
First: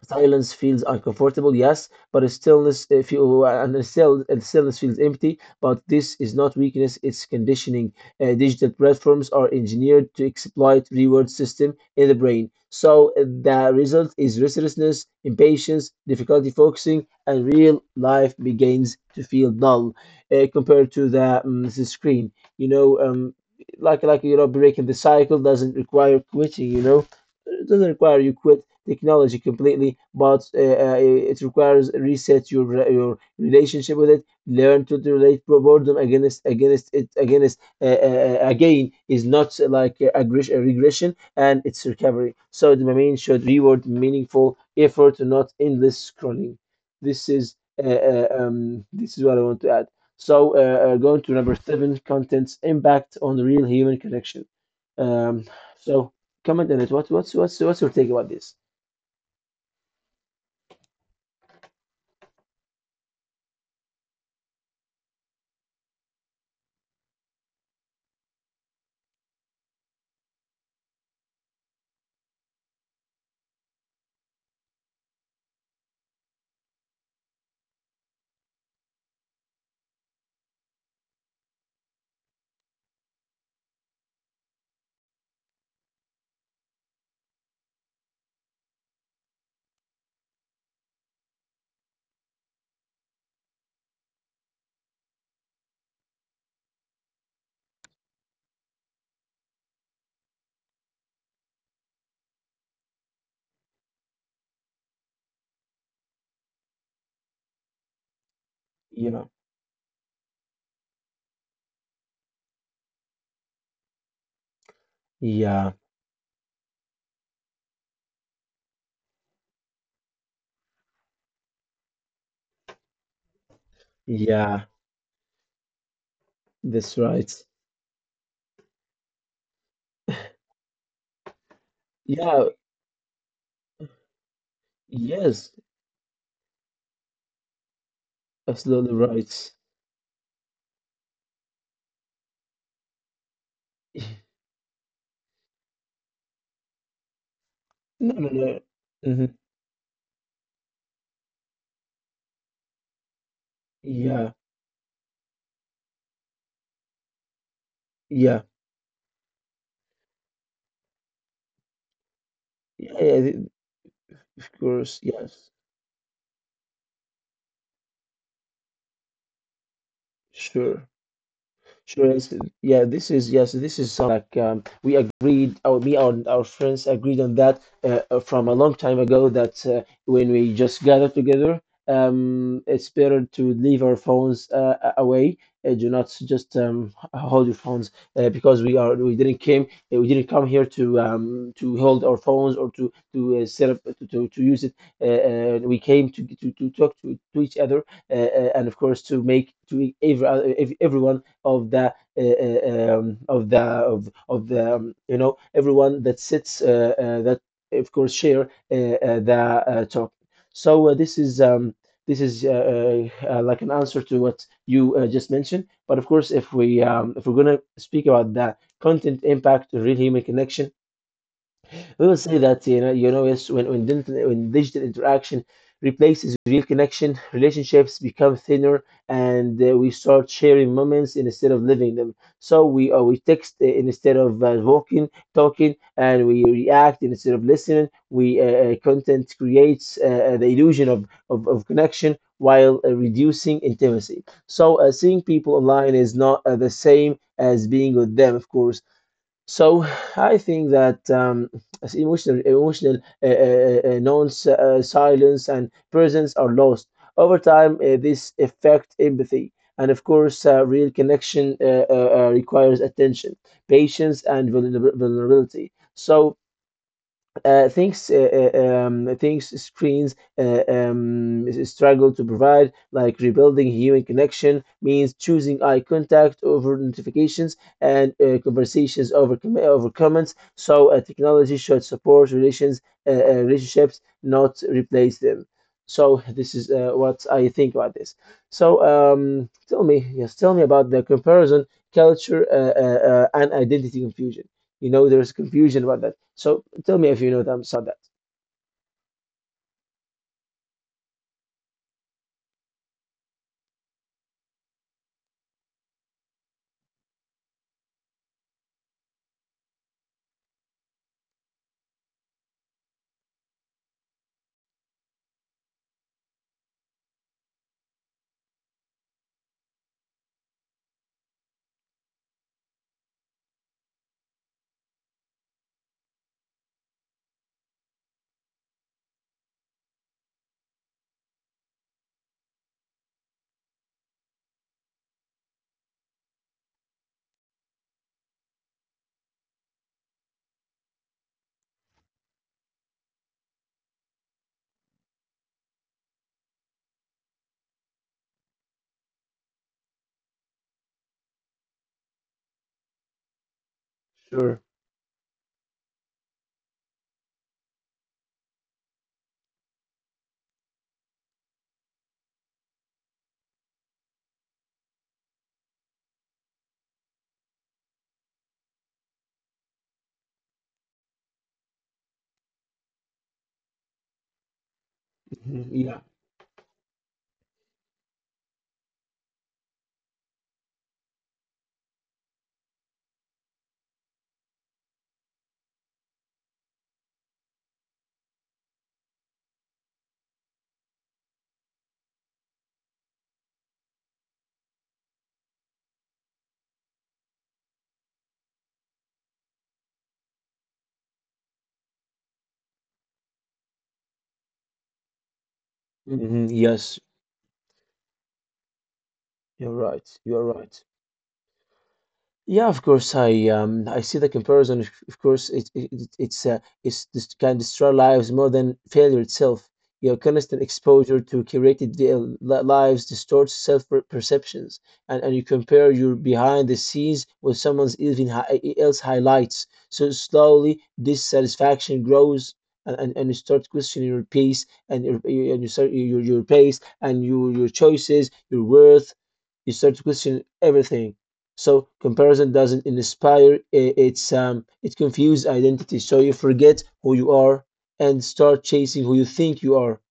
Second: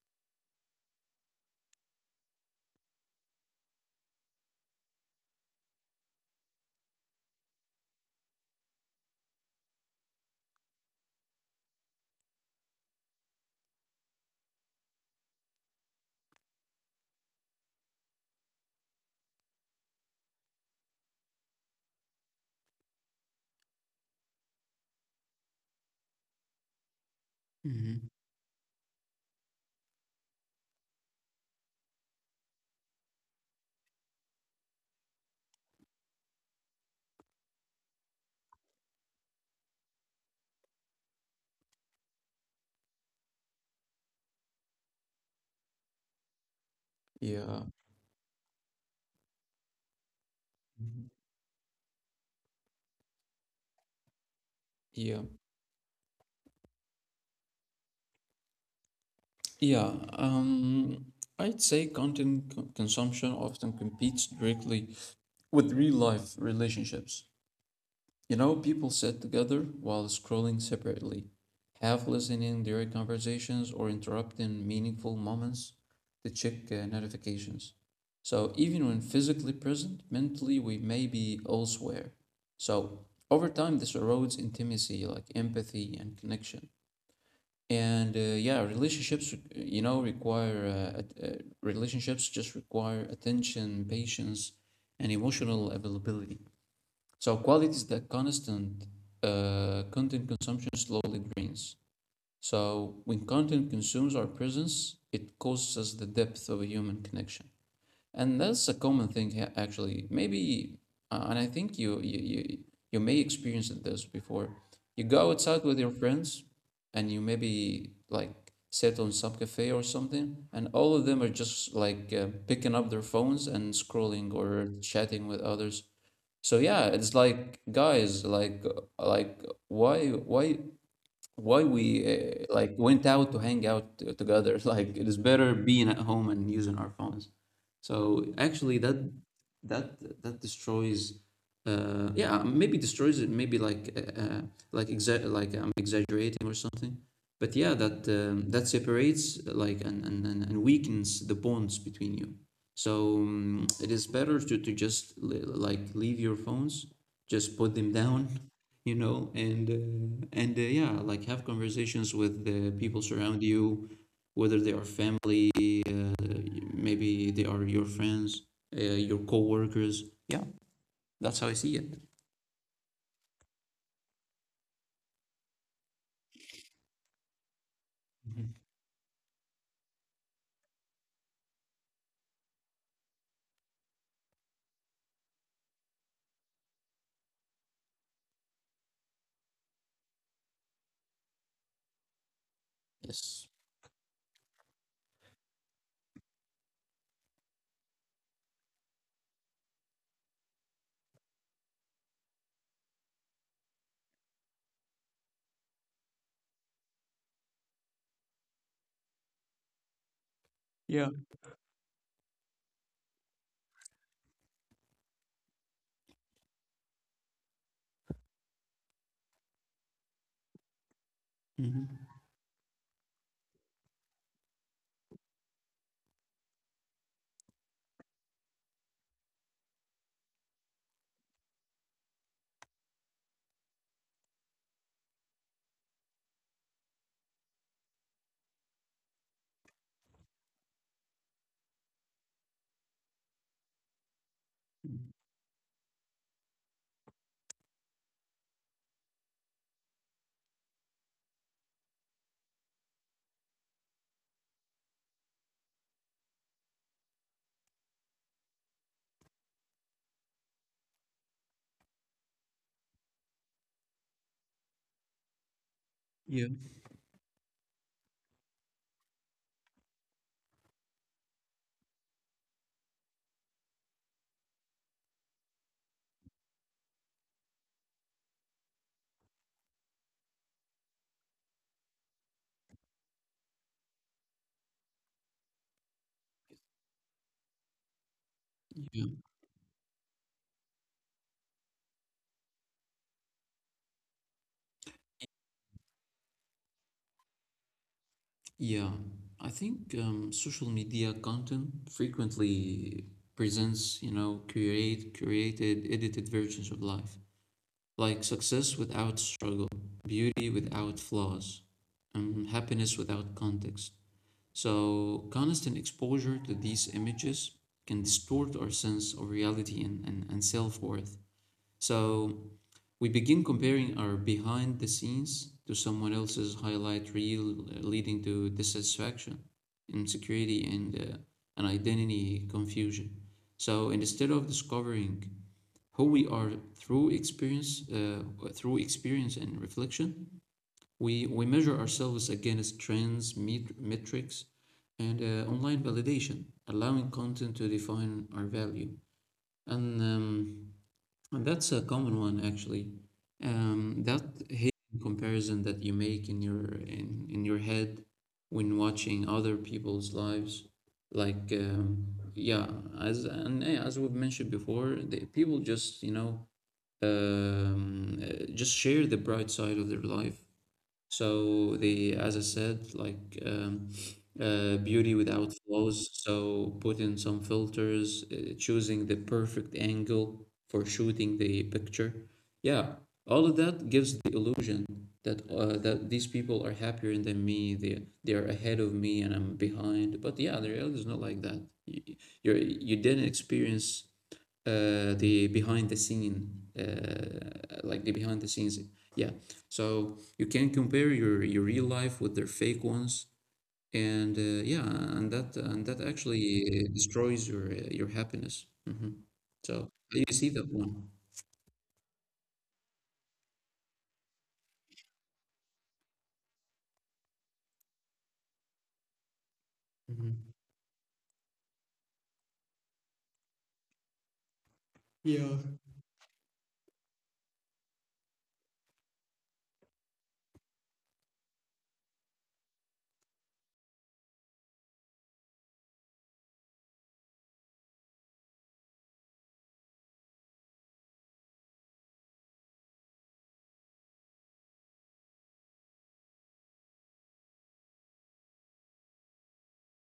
silence feels uncomfortable, yes, but a stillness if you and a stillness feels empty. But this is not weakness; it's conditioning. Digital platforms are engineered to exploit reward system in the brain. So the result is restlessness, impatience, difficulty focusing, and real life begins to feel dull compared to the screen. you know um, like breaking the cycle doesn't require quitting. It doesn't
hmm
require you quit technology completely, but it requires reset your your relationship with it. Learn to relate boredom, against against it against again, is not like a regression; and it's recovery. So domain should reward meaningful effort, not endless scrolling. This is
Yeah.
this is what I want to add.
Mhm.
Going to number seven, content's impact on real human connection.
Yeah.
Um, so comment on it. What's your take about this?
Yeah. I'd say content consumption often competes directly with real life relationships. You know, people sit together while scrolling separately, half listening during conversations or interrupting meaningful moments to check notifications. So, even when physically present, mentally we may be elsewhere. So, over time, this erodes intimacy, like empathy and connection. And you know, relationships just require attention, patience, and emotional availability. So quality is that constant content consumption slowly drains. So when content consumes our presence, it costs us the depth of a human connection. And that's a common
Yeah,
thing actually. Maybe, and I think you may experience this before. You go outside
yeah,
with your friends, and you maybe like sit on some cafe or something, and all of them are just like picking up their phones and scrolling
yeah,
or chatting with others. So yeah,
that's
it's
right.
like guys, like why why why we
Yeah,
like went out to hang out together. Like it is
yes,
better being at home and using our phones. So actually,
absolutely right.
that destroys. Yeah, maybe destroys it. Maybe like like I'm exaggerating or something. But yeah,
No, no, no.
that
Hmm.
separates like, and weakens the bonds between you. So it is
Yeah,
better to just like leave your phones, just put them down,
yeah,
you know, and yeah, like have conversations with the
yeah,
people
yeah,
surround you,
of
whether they are
course,
family,
yes,
uh, maybe they are your friends, your coworkers. Yeah,
sure.
that's how I see it.
Sure. Yes. Yeah, this is, yes, this is something like, we agreed. Me and our friends agreed on that from a
Mhm.
long time ago. That, when we just gather together, it's better to leave our phones away. Do not just hold your phones, because we are we didn't came we didn't come here to, to hold our phones or to to uh,
Yes.
set up to, to, to use it. Uh, we came to talk to each other, and of course to make to every everyone of the of the of the you know everyone that sits, that of course, share the talk.
Yeah.
This is, like, an answer to what you just mentioned. But of course, if we're gonna speak about the content impact, real human connection, we
Hmm.
will say that, yes, when, when digital interaction replaces real connection, relationships become thinner, and we start sharing moments instead of living them. So we text instead of walking, talking, and we react instead of listening. We Content creates the illusion of connection while reducing intimacy. Seeing people online is not the same as being with them, of course. So I think that, as emotional silence and presence are lost over time. This affect empathy, and of course, real connection requires attention, patience, and vulnerability.
Yeah.
Uh, things uh, uh, things screens struggle to provide, like rebuilding human connection means choosing eye contact over notifications, and conversations over over comments. Technology should support relationships, not replace them. So this is what I think about this.
Yeah.
Tell me, yes, tell me about the comparison culture and identity confusion. You know, there's confusion about that. So tell me if you know them, Sadat.
Yeah, I think social media content frequently presents, you know, created edited versions of life, like success without struggle, beauty without flaws, and happiness without context. So, constant exposure to these images can distort our sense of reality and, and self worth. So, we begin comparing our behind the scenes to someone else's highlight reel, leading to dissatisfaction, insecurity, and an identity confusion. So, instead of discovering who we are through experience, and reflection. We measure ourselves against trends, metrics, and online validation, allowing content to define our value. And, um, and that's a common one actually. That
Sure.
hidden comparison that you make in your head when watching other people's lives, like yeah, as and yeah, as we've mentioned before, the people just you know just share the bright side of their life. So the, as I said, like beauty without
Hmm. Yeah.
flaws. So put in some filters, choosing the perfect angle for shooting the picture. Yeah, all of that gives the illusion that that these people are happier than me. They are ahead of me and I'm behind. But yeah, the reality is not like that. You're, you didn't experience the behind the scene, like the behind the scenes. Yeah, so you can compare your real life with their fake ones, and yeah, and that
Hmm.
actually
Yes,
destroys your happiness. Hmm.
you're
So
right.
you
You're
see that
right.
one.
Yeah, of course. I see the comparison. Of course, it's this can destroy lives more than failure itself. Your constant
Hmm.
exposure to curated lives distorts self perceptions, and you
Yeah.
compare your behind the scenes with someone's else highlights. So slowly, dissatisfaction grows, and you start questioning your pace and your pace and your choices, your worth. You start to question everything. So comparison doesn't inspire, it confuses identity. So you forget who you are and start chasing who you think you are.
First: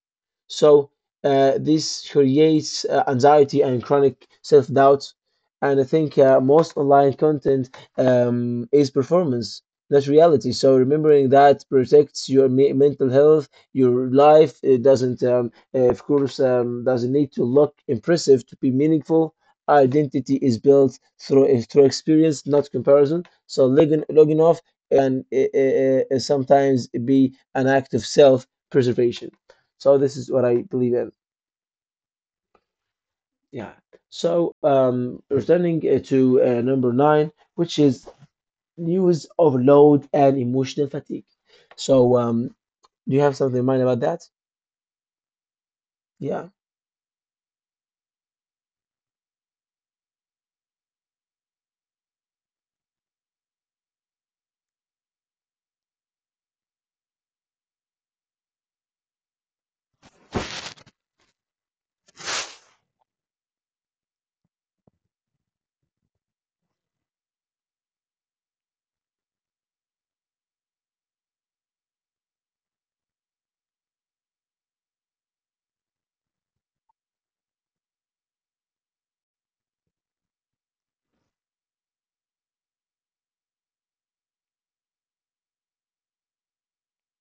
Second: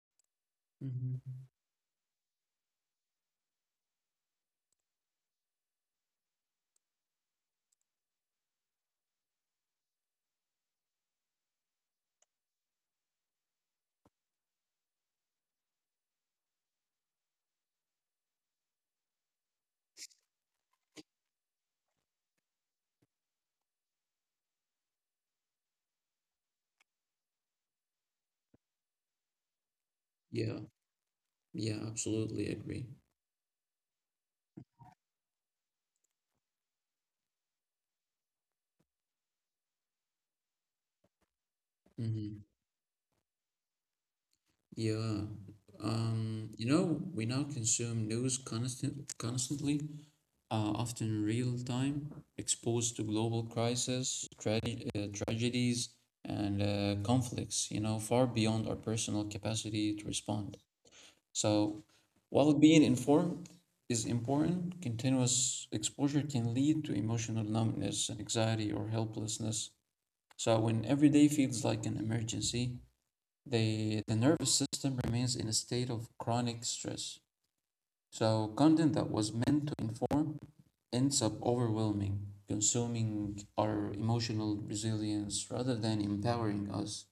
So
Hmm.
this creates anxiety and chronic self doubt. And I think most online content is performance, not reality. So remembering that protects your mental health, your life. It doesn't, of course, doesn't need to look impressive to be meaningful. Identity is built through experience, not comparison. So logging off can sometimes be an act of self preservation. So this is what
Yeah.
I believe in.
Yeah. Absolutely agree.
Yeah. So returning to number nine, which is news overload and emotional fatigue. So
Hmm.
do you have something in mind about that?
Yeah.
Yeah.
You know, we now consume news constantly, often real time, exposed to global crises, tragedies, and conflicts, you know, far beyond our personal capacity to respond. So, while being informed is important, continuous exposure can lead to emotional numbness and anxiety or helplessness. So, when every day feels like an emergency, the nervous system remains in a state of chronic stress. So, content that was meant to inform ends up overwhelming, consuming our emotional resilience rather than empowering us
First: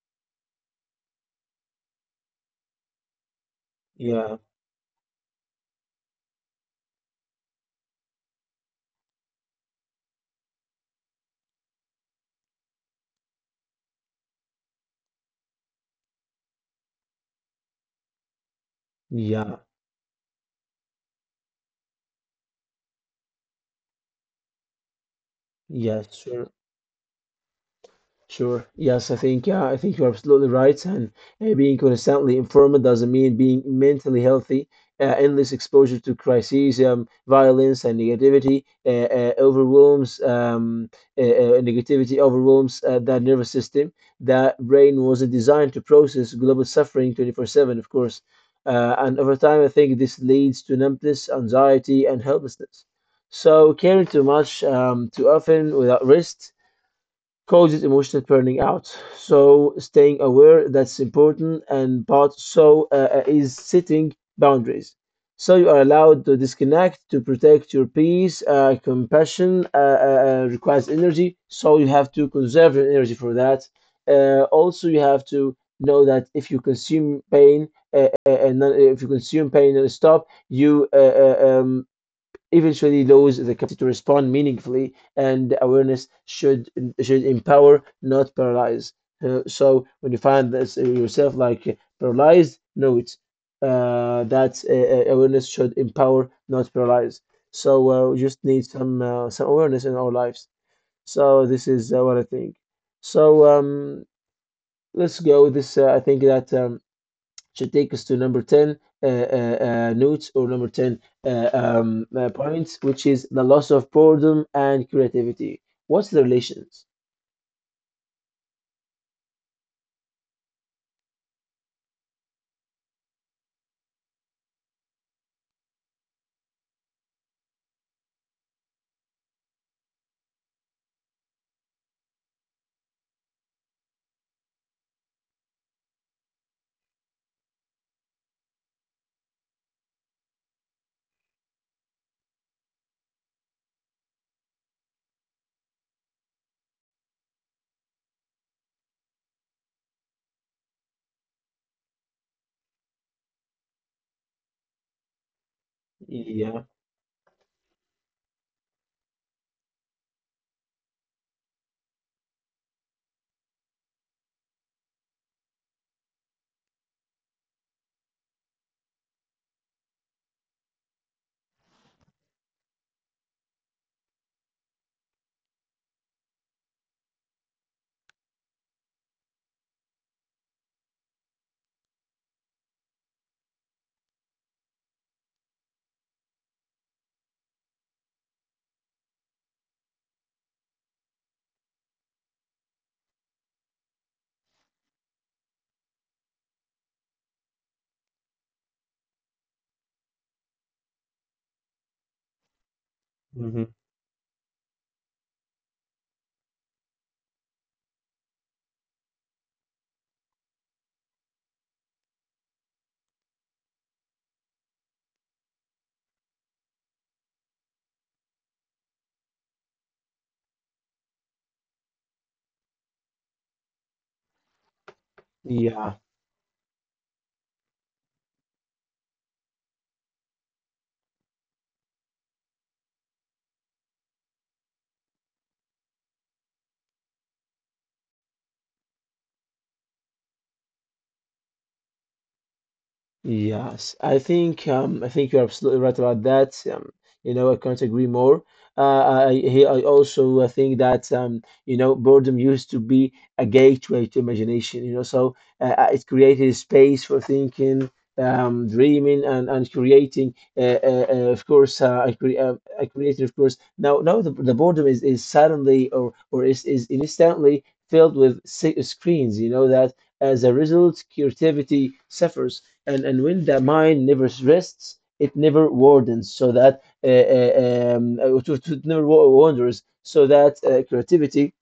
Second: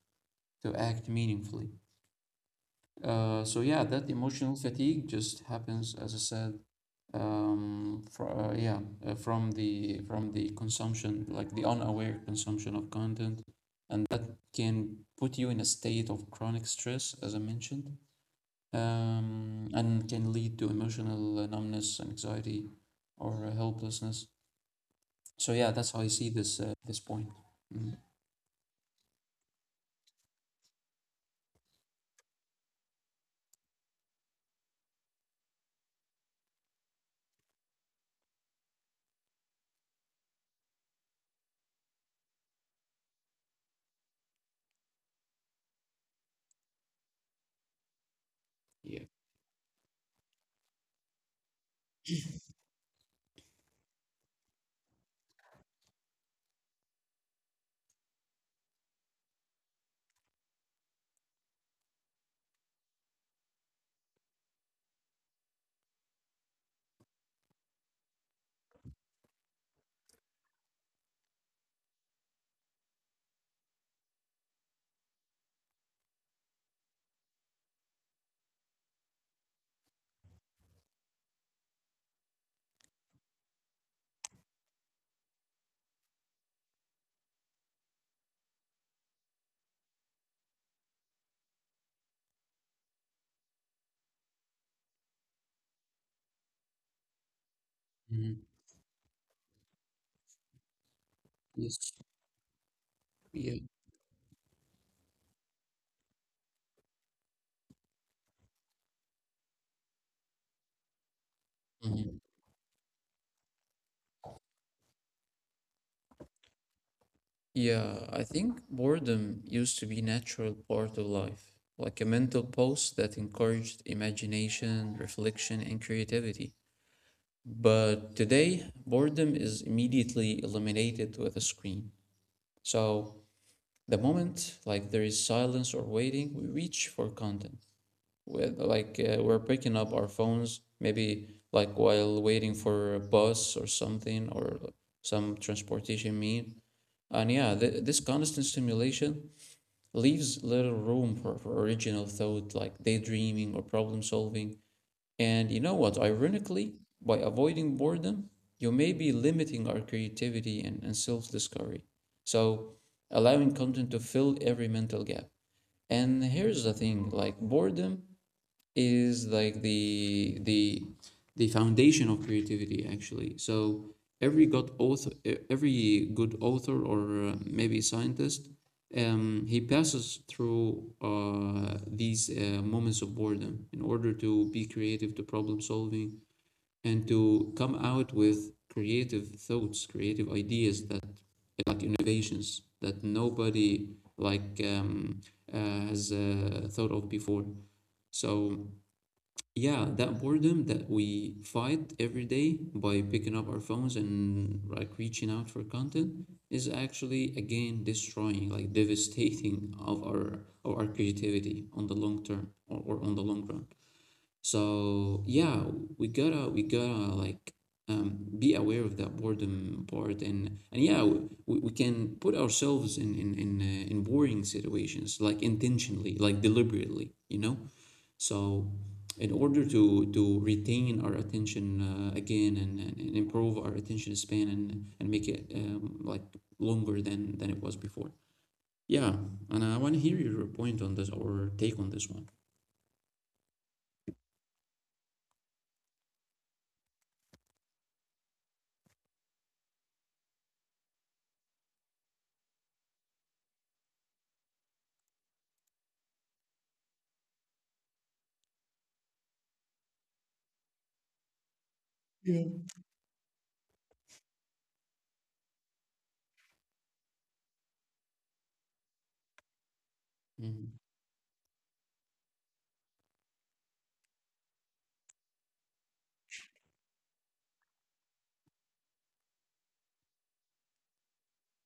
to act meaningfully. So yeah, that
Yeah.
emotional fatigue just happens, as I said, fr yeah, from the consumption, like the unaware consumption of content, and that can put you in a state of chronic stress, as I mentioned,
Yeah.
and can lead to emotional numbness, anxiety, or helplessness. So yeah, that's how I
Yes.
see this this point. Mhm.
Sure. Yes, I think yeah, I think you're absolutely right. And being constantly informed doesn't mean being mentally healthy. Endless exposure to crises, violence, and negativity overwhelms negativity overwhelms that nervous system. That brain wasn't designed to process global suffering 24/7, of course.
Yeah.
And over time, I think this leads to numbness, anxiety, and helplessness. So caring too much, too often, without rest causes emotional burning out. So staying aware that's important, and part is setting boundaries. So you are allowed to disconnect to protect your peace. Compassion requires energy, so you have to conserve your energy for that. Also, you have to know that if you consume pain if you consume pain and stop, you eventually those the capacity to respond meaningfully, and awareness should empower, not paralyze. So when you find this, yourself paralyzed, know it that awareness should empower, not paralyze. So we
Mhm.
just need some awareness in our lives. So this is
Yes.
what I think. So
Yeah.
um, let's go. This I think that. Should take us to number 10 notes or number 10
Mhm.
points, which is the loss of boredom and creativity. What's the relations?
Yeah, I think boredom used to be natural part of life, like a mental pulse that encouraged imagination, reflection, and creativity. But today, boredom is immediately eliminated with a screen. So the moment like there is silence or waiting, we reach for content. With like we're picking up our phones maybe like while waiting for a bus or something, or some transportation mean. And yeah, this constant stimulation leaves little room for original thought, like daydreaming or problem solving. And you know what,
Yeah.
ironically, by avoiding boredom, you may be limiting our creativity and self-discovery. So allowing content to fill every mental gap, and here's the thing, like boredom is like the foundation of creativity actually. So every good author e- every good author or maybe scientist, he passes through these moments of boredom in order to be creative, to problem solving, and to come out with creative thoughts, creative ideas, that like innovations that nobody, like has thought of before. So yeah, that boredom that we fight every day by picking up our
Hmm.
phones and like reaching out for content is actually again destroying, like devastating of our creativity on the long term, or on the long run. So yeah, we gotta be aware of that boredom part and yeah, we can put ourselves in boring situations like
Yeah.
intentionally, like deliberately, so, in order to retain our attention again and improve our attention span and and, make it like longer than it was before. Yeah, and I want to hear your point on this or take on this one.
Yes, I think you're absolutely right about that. You know, I can't agree more. I also think that you know, boredom used to be a gateway to imagination. You know, so it created a space for thinking, dreaming, and creating. Of course, I cre
Yeah.
I created, of course. Now the boredom is suddenly or is instantly filled with screens. You know that as a
Mhm,
result, creativity suffers and when the mind never rests it never wardens so that it never wanders so that creativity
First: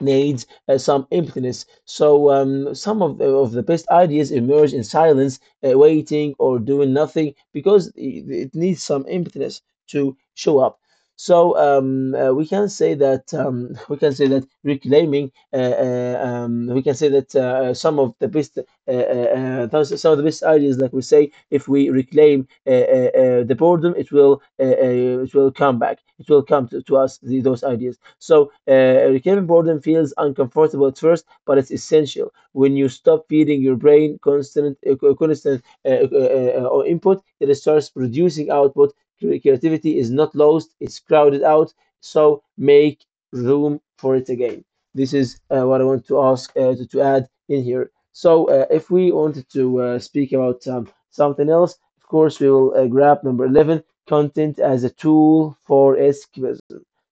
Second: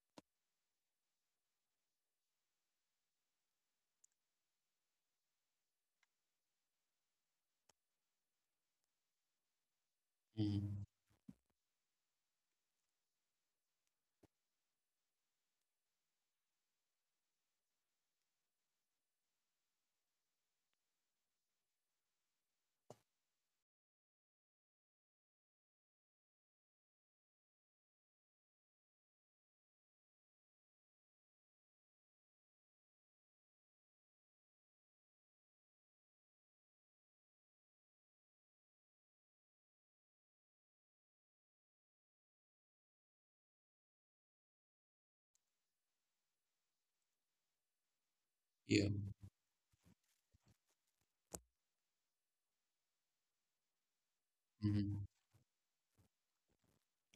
needs some emptiness. So some of of the best ideas emerge in silence, waiting or doing nothing because it needs some emptiness to show up.
mhm.
So we can say that we can say that reclaiming we can say that some of the best some of the best ideas like we say if we reclaim the boredom it will come back it will come to us those ideas. So recurrent boredom feels uncomfortable at first, but it's essential. When you stop feeding your brain constant input, it starts producing output. Creativity is not lost; it's crowded out. So make room for it again. This is what I want to ask to add in here. So
Yeah.
if we wanted to speak about something else, of course we will grab number 11: content as a
Mhm.
tool for escapism.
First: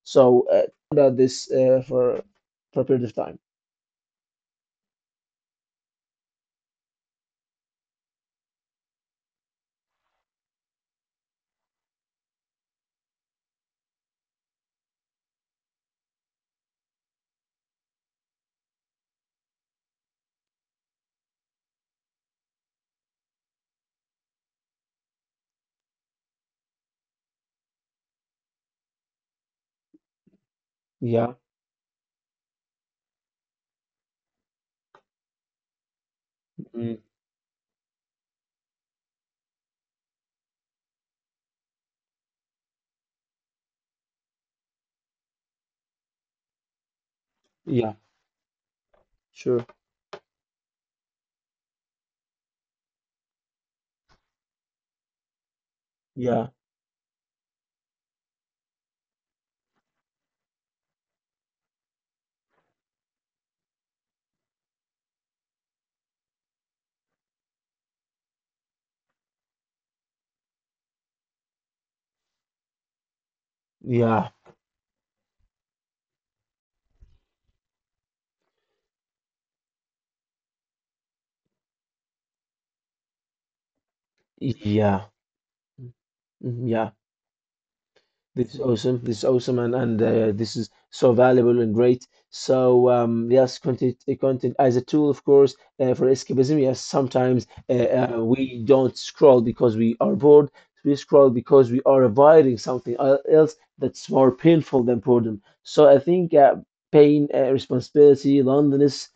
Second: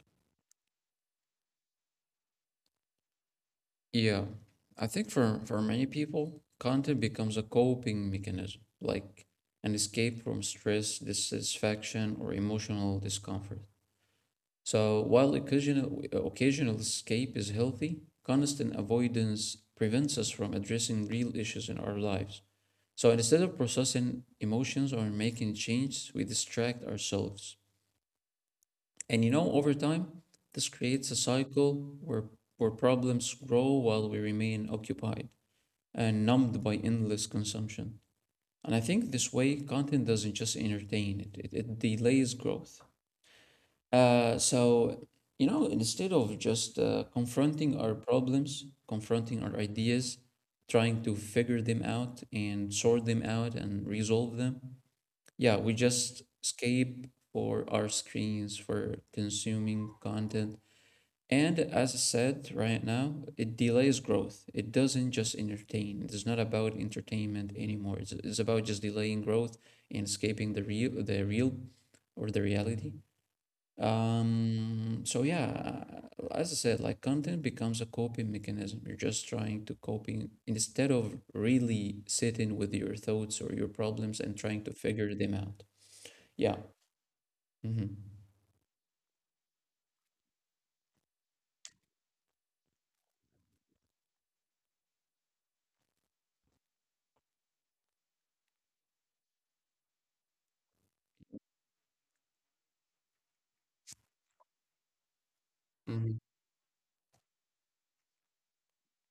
So about this for a period of time.
Yeah. I think for many people, content becomes a coping mechanism, like an escape from stress, dissatisfaction, or emotional discomfort. So while occasional escape is healthy, constant avoidance prevents us from addressing real issues in our lives. So instead of processing emotions or making changes, we distract ourselves. And you know, over time, this creates a
Yeah.
cycle where problems grow while we remain occupied and numbed by
Mm,
endless consumption. And I think this way, content doesn't just entertain, it delays growth. So, you know, instead of just confronting
yeah.
our problems, confronting our
Sure.
ideas, trying to figure them out and sort them out and resolve them, yeah, we just
Yeah.
escape for our screens for consuming content. And as I said right now, it delays growth. It doesn't just entertain. It is not about entertainment anymore. It's about just delaying growth and escaping the real or the reality.
Yeah.
So yeah, as I said, like content becomes a coping mechanism. You're just trying to coping instead of really sitting with your thoughts or your problems and trying to
Yeah.
figure them out. Yeah.
Mm, yeah.
Mm-hmm.
This is awesome. This is awesome, and this is so valuable and great. So yes, content content as a tool, of course, for escapism. Yes, sometimes we don't scroll because we are bored. We scroll because we are avoiding something else that's more painful than boredom. So I
Mm-hmm.
think pain, responsibility, loneliness,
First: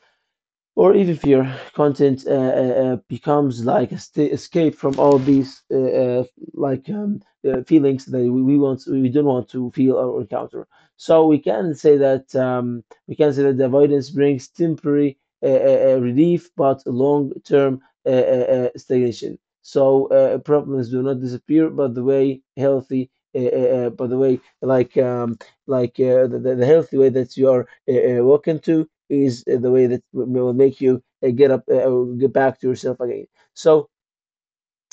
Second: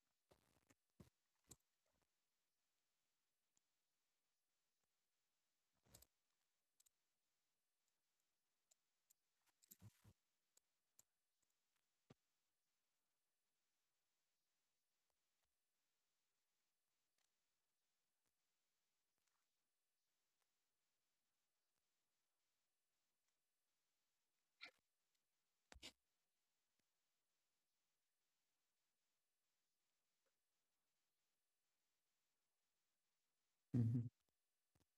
or even fear. Content becomes like a escape from all these uh, like um, feelings that we don't want to feel or encounter. So we can say that the avoidance brings temporary relief, but long-term stagnation. So problems do not disappear, but the way healthy. By the way, the healthy way that you are walking to, is the way that will make you get up, get back to yourself again. So
Mm-hmm.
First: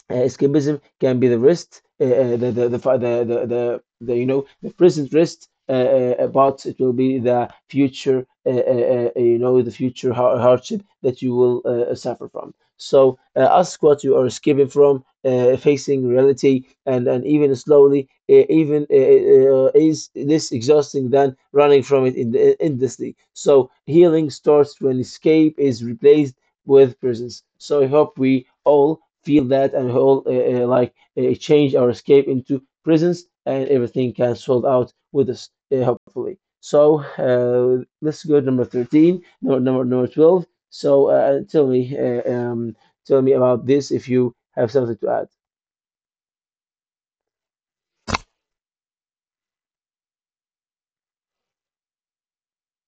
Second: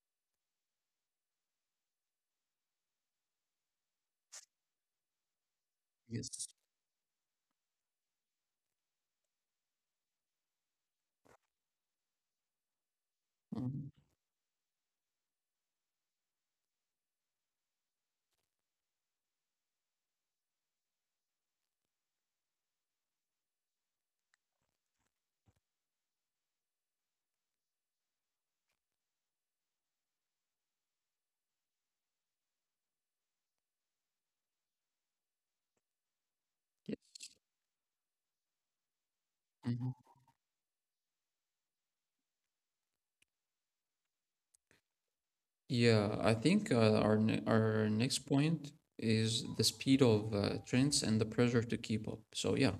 escapism can be the wrist, the, fi- the, you know, the present wrist,
Yes.
but it will be the future, you know, the future hardship that you will suffer from. So ask
Mm-hmm.
what you are escaping from, facing reality, and even slowly, even is this exhausting than running from it in the endlessly. So healing starts when escape is replaced with prisons. So I hope we all feel that and all change our escape into prisons and everything can sort out with us, hopefully. So
Yes.
let's go to number 13,
Mhm.
number 12. So tell me about this if you have something to add.
Yeah, I think our next point is the speed of trends and the pressure to keep up. So yeah,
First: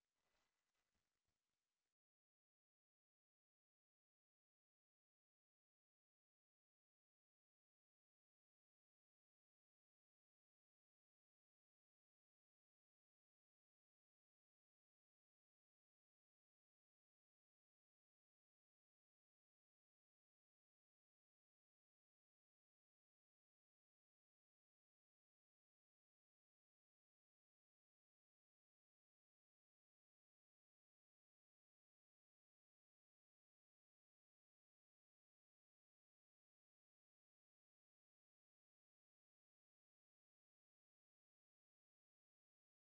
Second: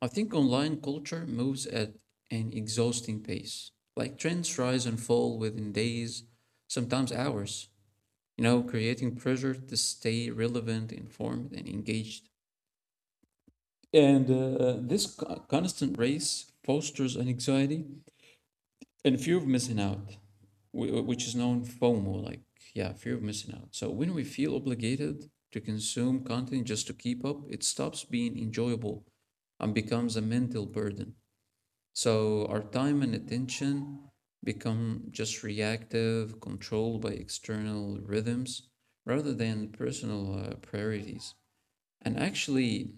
I think online culture moves at an exhausting pace. Like trends rise and fall within days, sometimes hours, you know, creating pressure to stay relevant, informed, and engaged. And this constant race fosters an anxiety and fear of missing out, which is known FOMO, like, yeah, fear of missing out. So when we feel obligated to consume content just to keep up, it stops being enjoyable and becomes a mental burden. So our time and attention become just reactive, controlled by external rhythms rather than personal priorities. And actually,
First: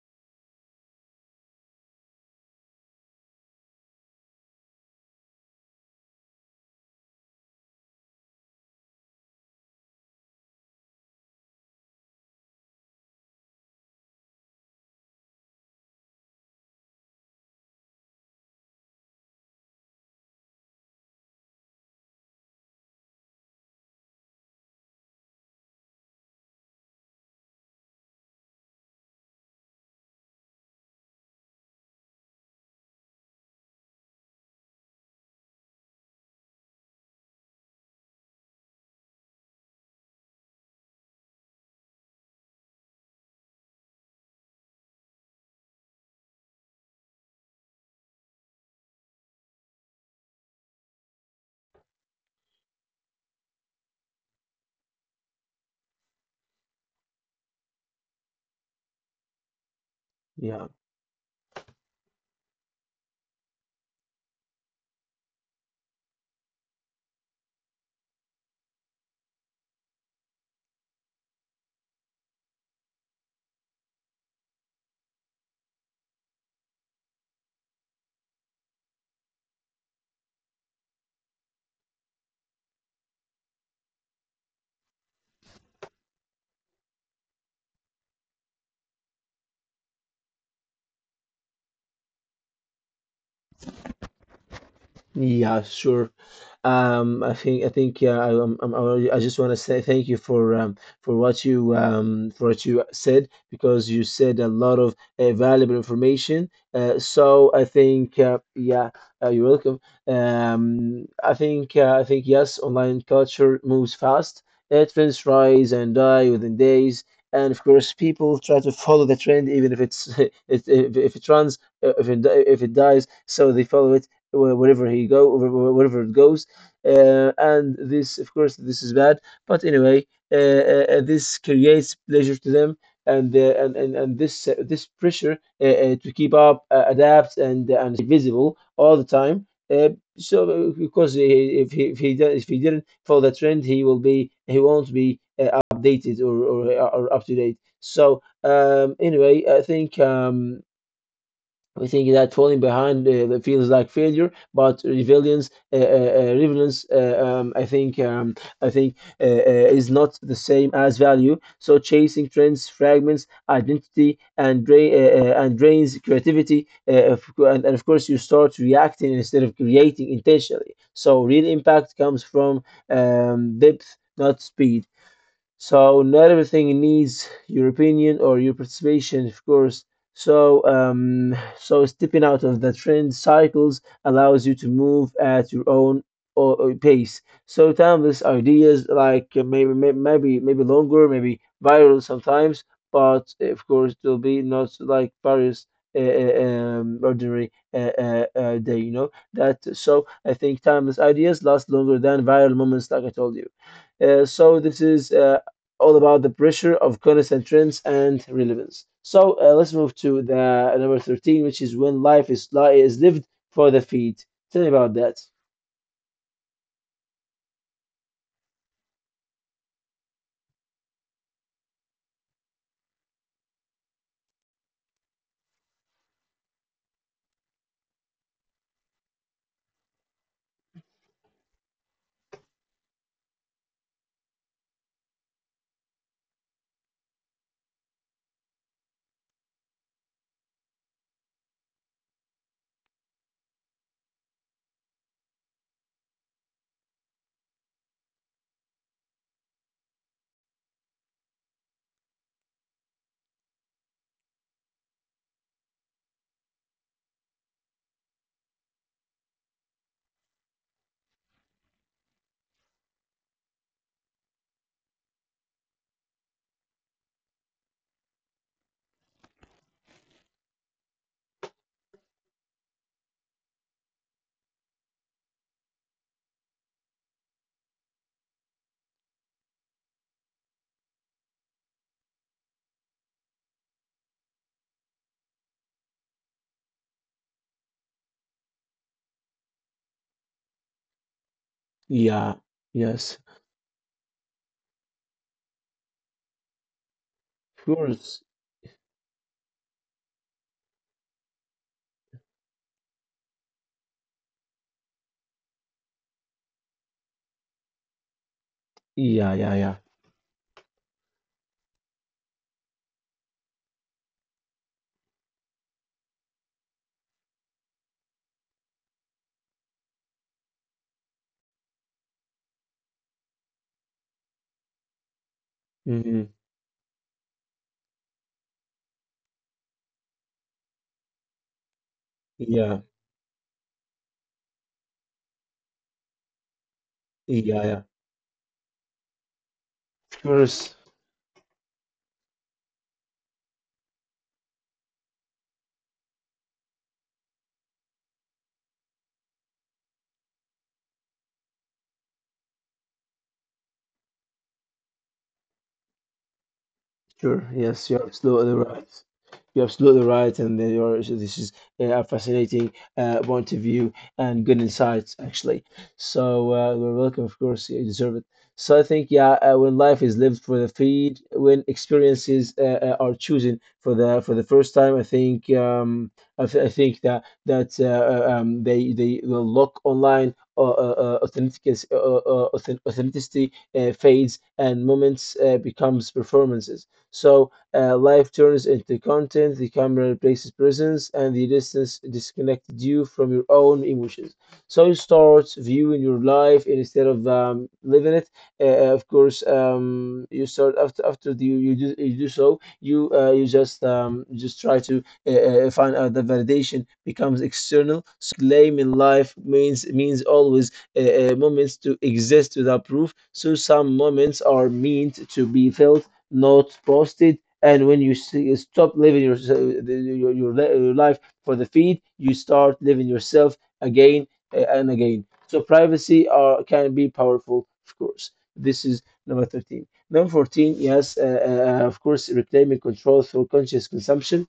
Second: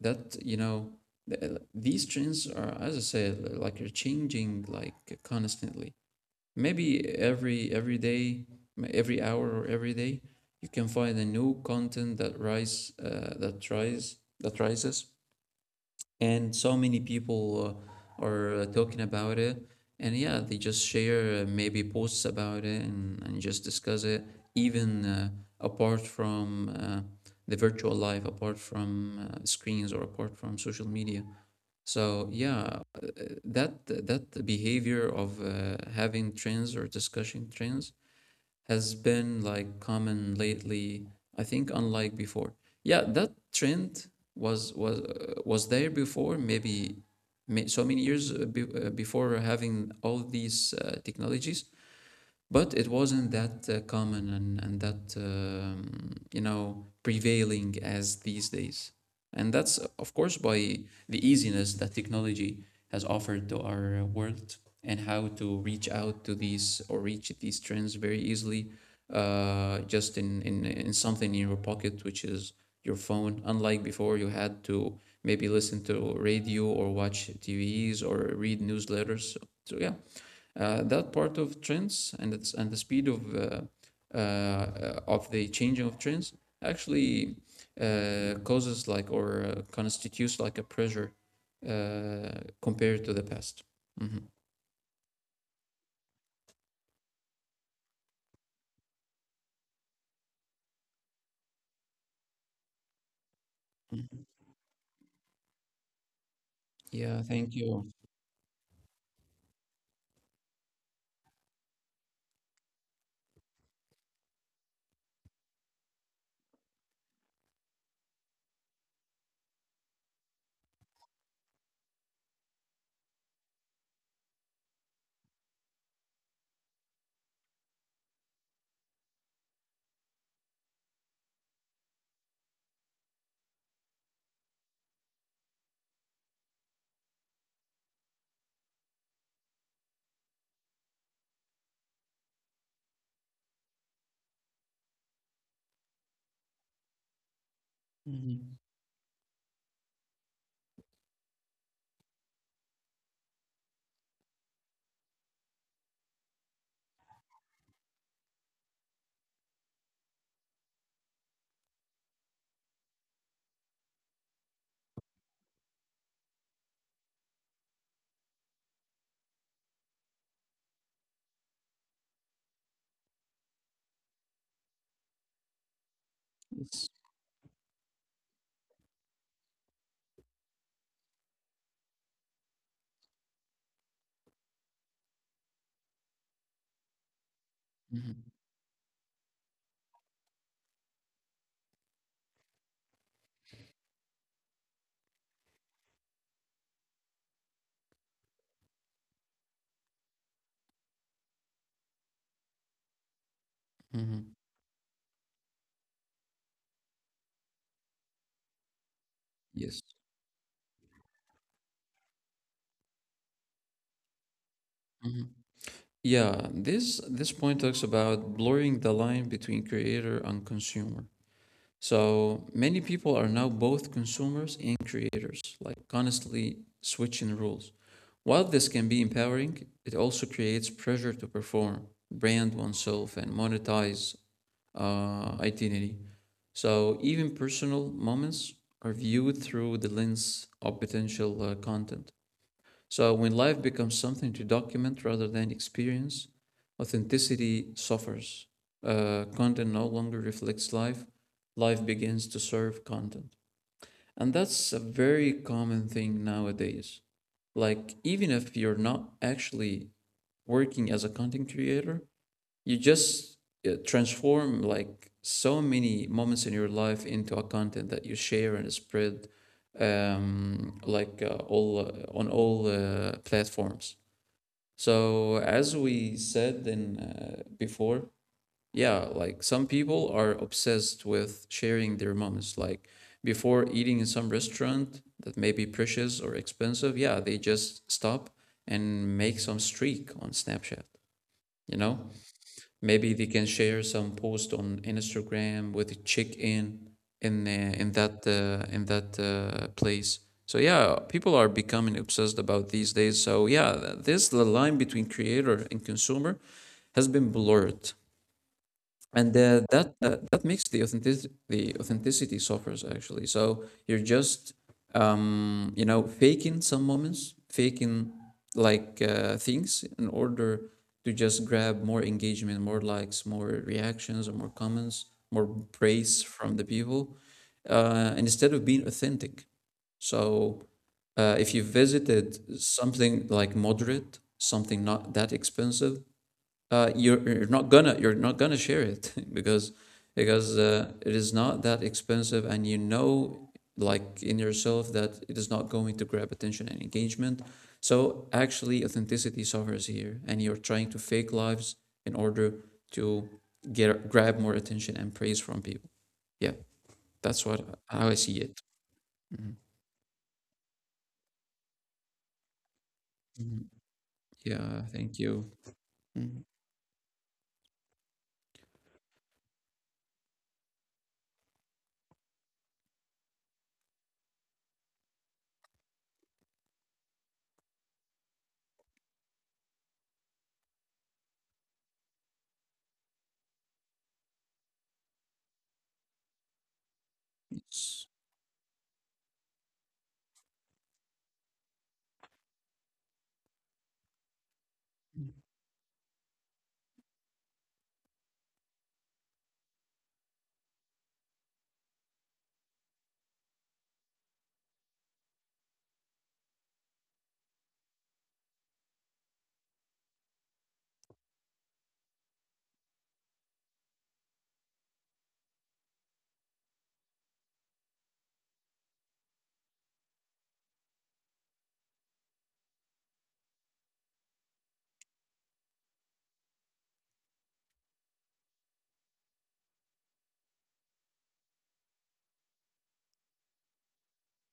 that, you know, these trends are, as I said, like are changing like constantly. Maybe every day, every hour or every day, you can find a new content that rises, and so many people are talking about it, and yeah, they just share maybe posts about it and and just discuss it, even apart from the virtual life, apart from screens or apart from social media. So yeah, that behavior of having trends or discussing trends has been like common lately. I think unlike before. Yeah, that trend was there before. Maybe so many years before having all these technologies, but it wasn't that common and and, that, you know, prevailing as these days. And that's, of course,
Yeah.
by the easiness that technology has offered to our world and how to reach out to these or reach these trends very easily, just in something in your pocket, which is your phone. Unlike before, you had to maybe listen to radio or watch TVs or read newsletters. So, so yeah, that part of trends and the speed of the changing of trends actually causes like or constitutes like a pressure compared to the past. Hmm.
Yeah, sure. I think yeah, I just want to say thank you for for what you said because you said a lot of valuable information.
Yeah,
So
thank
I
you.
think yeah, you're welcome. I think yes, online culture moves fast. Trends rise and die within days, and of course, people try to follow the trend even if it's if it runs, if it dies, so they follow it wherever he go, wherever it goes. And this, of course, this is bad. But anyway, this creates pleasure to them, and and this this pressure to keep up, adapt, and and stay visible all the time. Uh, so, because if if he didn't follow the trend, he won't be updated or up to date. So
Mhm.
anyway, I think we think that falling behind feels like failure, but resilience, relevance, I think, is not the same as value. So chasing trends fragments identity and drains creativity, and of course you start reacting instead of creating intentionally. So real impact comes from depth, not speed. So not everything
Yes.
needs your opinion or your participation, of course. So so stepping out of the trend cycles allows you to move at your own pace. So timeless
Mhm.
ideas like maybe maybe longer, maybe viral sometimes, but eh, of course it will be not like various. Uh, uh, Ordinary day, you know that. So I think timeless ideas last longer than viral moments, like I told you.
Mhm.
So this is all about the pressure of constant trends and relevance. So let's
Yes.
move to the number 13, which is when life is lived for the feet. Tell me about that.
Mhm. Yeah, this point talks about blurring the line between creator and consumer. So many people are now both consumers and creators, like constantly switching rules. While this can be empowering, it also creates pressure to perform, brand oneself, and monetize identity. So even personal moments are viewed through the lens of potential content. So when life becomes something to document rather than experience, authenticity suffers. Content no longer reflects life, life begins to serve content. And that's a very common thing nowadays. Like, even if you're not actually working as a content creator, you just transform like so many moments in your life into a content that you share and spread, like all on all platforms. So as we said in before, yeah, like some people are obsessed with sharing their moments. Like before eating in some restaurant that may be precious or expensive, yeah, they just stop and make some streak on Snapchat. You know,
Yeah, yes,
maybe they can share some post on Instagram with a check-in in
of
uh, in
course.
that uh, in that uh, place. So yeah, people are becoming obsessed about these days. So yeah, this the line between creator and consumer has been blurred,
Yeah,
and
yeah,
uh,
yeah.
that, that that makes the authenticity suffers actually. So you're just, you know, faking some moments, faking like things in order to just grab more engagement, more likes, more reactions, or more comments, more
Hmm.
praise from the people, and instead of being authentic. So if you visited
Yeah,
something like moderate, something not that expensive, you're
yeah,
not
yeah.
gonna share it
Of
because
course.
it is not that expensive and you know like in yourself that it is not going to grab attention and engagement, so actually authenticity suffers here and you're trying to fake lives in order to get grab more attention and praise from people, yeah.
Sure.
That's what
Yes, you're
how I see
absolutely
it.
right.
Mhm.
You're absolutely right, and then you're, so this is a fascinating point of
Mhm.
view and good
Yeah,
insights,
thank you.
actually.
Mhm.
So you're welcome, of course. You deserve it. So I think, yeah, when life is lived for the feed, when experiences are chosen for the first time, I think I think that they will look online. Authenticity fades and moments becomes performances, so
Yes.
life turns into content, the camera replaces presence, and the distance disconnected you from your own emotions. So you start viewing your life instead of living it. Of course, you start after the, you do so, you you just try to find out that validation becomes external. So claiming life means always moments to exist without proof. So some moments are meant to be felt, notes posted. And when you see, stop living your life for the feed, you start living yourself again and again. So privacy are, can be powerful, of course. This is number 13. Number 14, yes, of course, reclaiming control through conscious consumption,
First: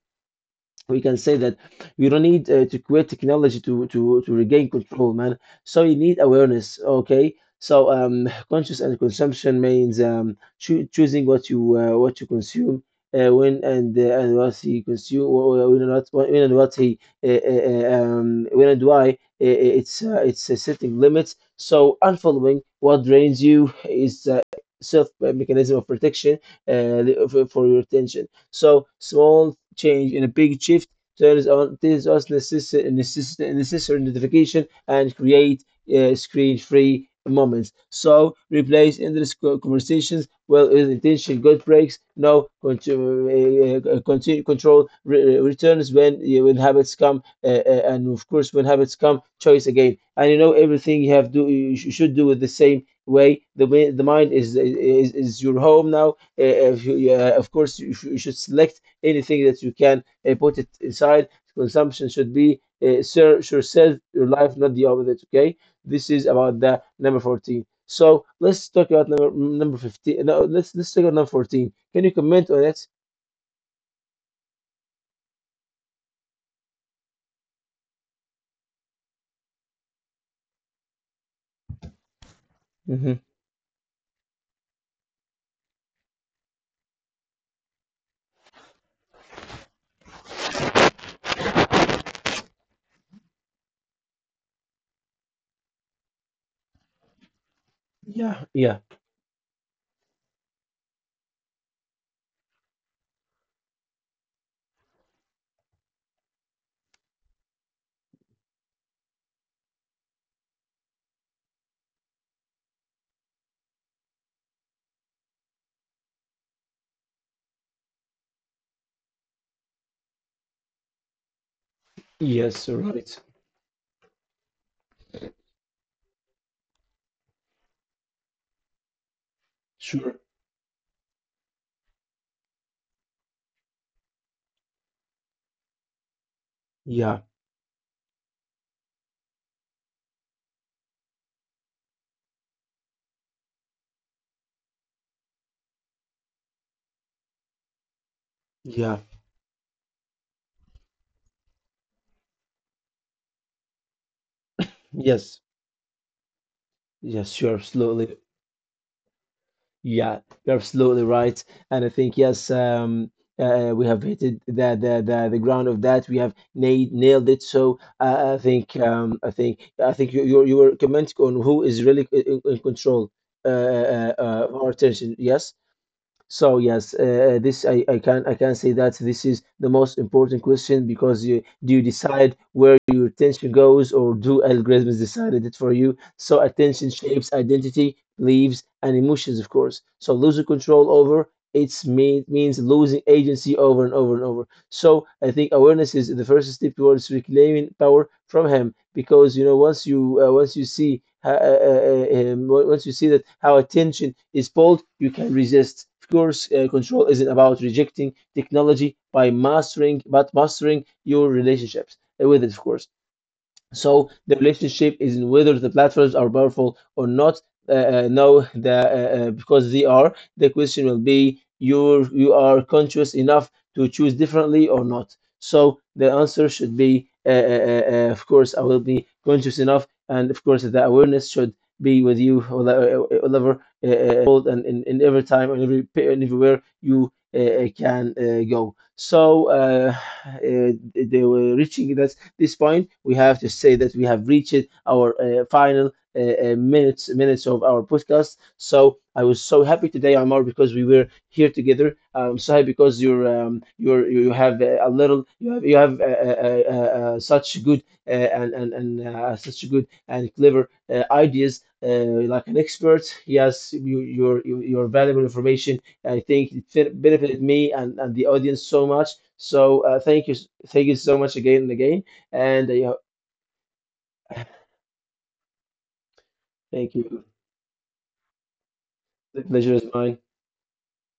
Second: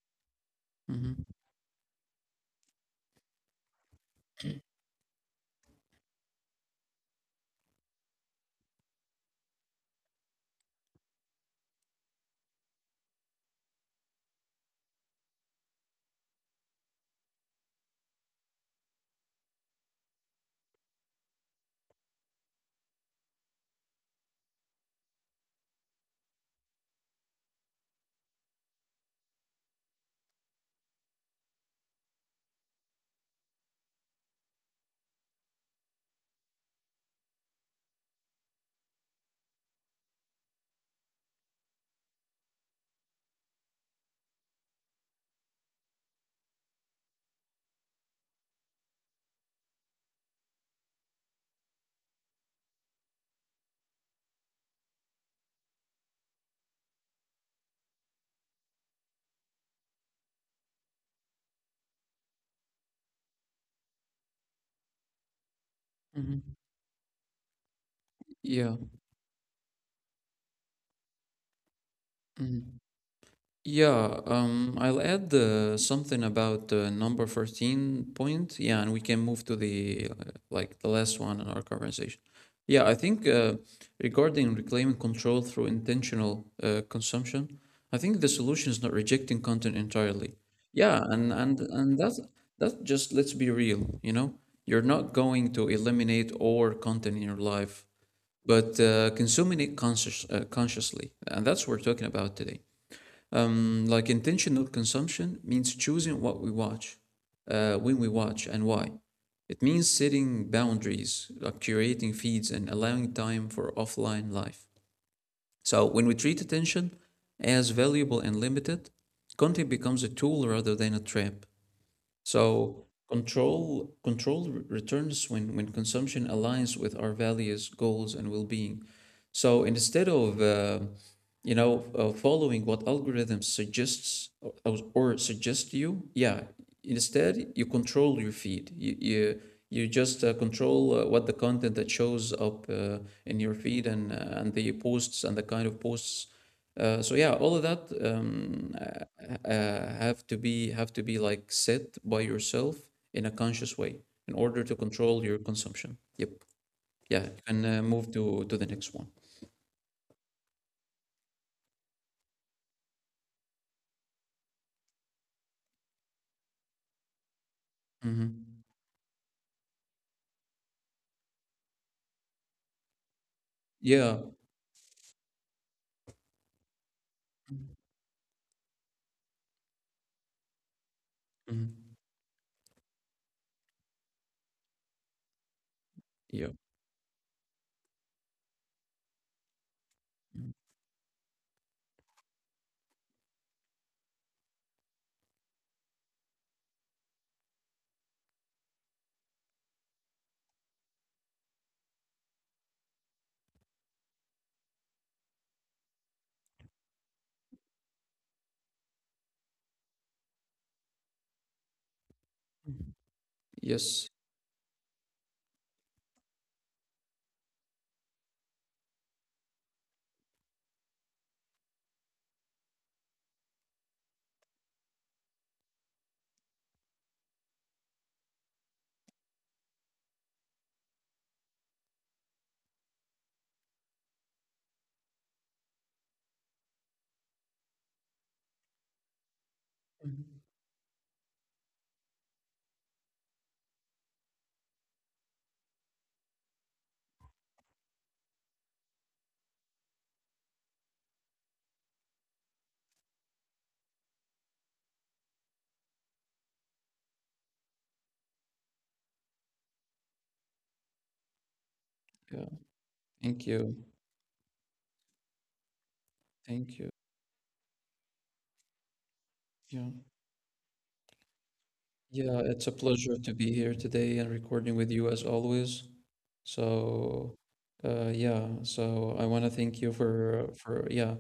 we can
Mhm.
say that you don't need to create technology to, to regain control, man, so you need awareness. Okay, so conscious and consumption means choosing what you consume, when and what he consume, or when and what, when and what he when and why. It's it's setting limits. So unfollowing what drains you is self mechanism of protection uh, for your attention. So small change and a big shift. There is on this us necessary necessary necessary notification and create screen-free moments. So replace endless conversations well with intention. Good breaks. No continue, continue control returns when habits come, and of course when habits come, choice again. And you know everything you have do you should do it the same way. The way the mind is your home now. If you, of course you, you should select anything that you can put it inside. Consumption should be serve yourself, your life, not the opposite. Okay, this is about
Mhm.
the number 14. So let's
Yeah.
talk about number 15. No, let's talk about number 14. Can you comment on
Mhm.
it?
Yeah, I'll add something about number 13 point. Yeah, and we can move to the like the last one in our conversation. Yeah, I
Hmm.
think regarding reclaiming control through intentional consumption, I think the solution is not rejecting content entirely. Yeah, and that's that, just let's be real, you know, you're not going to eliminate all content in your life,
Yeah, yeah,
but consciously, and that's what we're talking about today. Like, intentional consumption means choosing what we watch, when we watch, and why. It means setting boundaries, like curating feeds, and allowing time for offline life. So, when we treat attention as valuable and limited, content becomes a tool rather than a trap.
yes,
So,
right,
control returns when consumption aligns with our values, goals, and well being. So, instead
sure,
of you know, following what algorithm suggests or suggest you. Yeah.
yeah,
Instead, you control your feed. You just control what the content that shows up in your feed and the posts and the kind of posts. So yeah, all of that,
yeah,
have to be like set by yourself in a conscious way in order to control your
yes,
consumption. Yep. Yeah. You
yes, sure,
can move
absolutely.
to the next one.
Yeah, you're absolutely right. And I think, yes, we have hit it, the ground of that. We have nailed it. So I
Hmm.
think, I think you, you were commenting on who is really in control uh, uh,
Yeah.
uh, of our attention. Yes. So yes, this I can say that this is the most important question, because you do you
Mhm.
decide where your attention goes, or do algorithms decided it for you? So
Yeah.
attention shapes identity, beliefs, and emotions, of course. So losing control over means losing agency over and over and over. So I think awareness is the first step towards reclaiming power from him, because you know once you once you see that how attention is pulled, you can resist. Of course, control isn't about rejecting technology but mastering your relationships with it, of course.
Mhm.
So
Yes.
the relationship is in whether the platforms are powerful or not. No, the, because they are. The question will be you you are conscious enough to choose differently or not. So the answer should be, of course, I will be conscious enough, and of course the awareness should be with you all over world, and in every time and every and everywhere you can go. So
Mhm.
uh, they were reaching that, this point, we have to say that we have reached our final minutes of our podcast. So I was so happy today, Amar, because we were here together. I'm so happy because you're you have a little you have such good and such good and clever ideas. Like
Yeah.
an expert,
Thank
yes,
you.
you, your your valuable information. I think it
Thank you.
benefited me and the audience so much. So
Yeah.
thank you so much again and again.
Yeah.
And
It's a
they,
pleasure to be here today and recording with you as always.
thank you.
So, yeah, so I
The
want to
pleasure
thank
is
you
mine.
for yeah,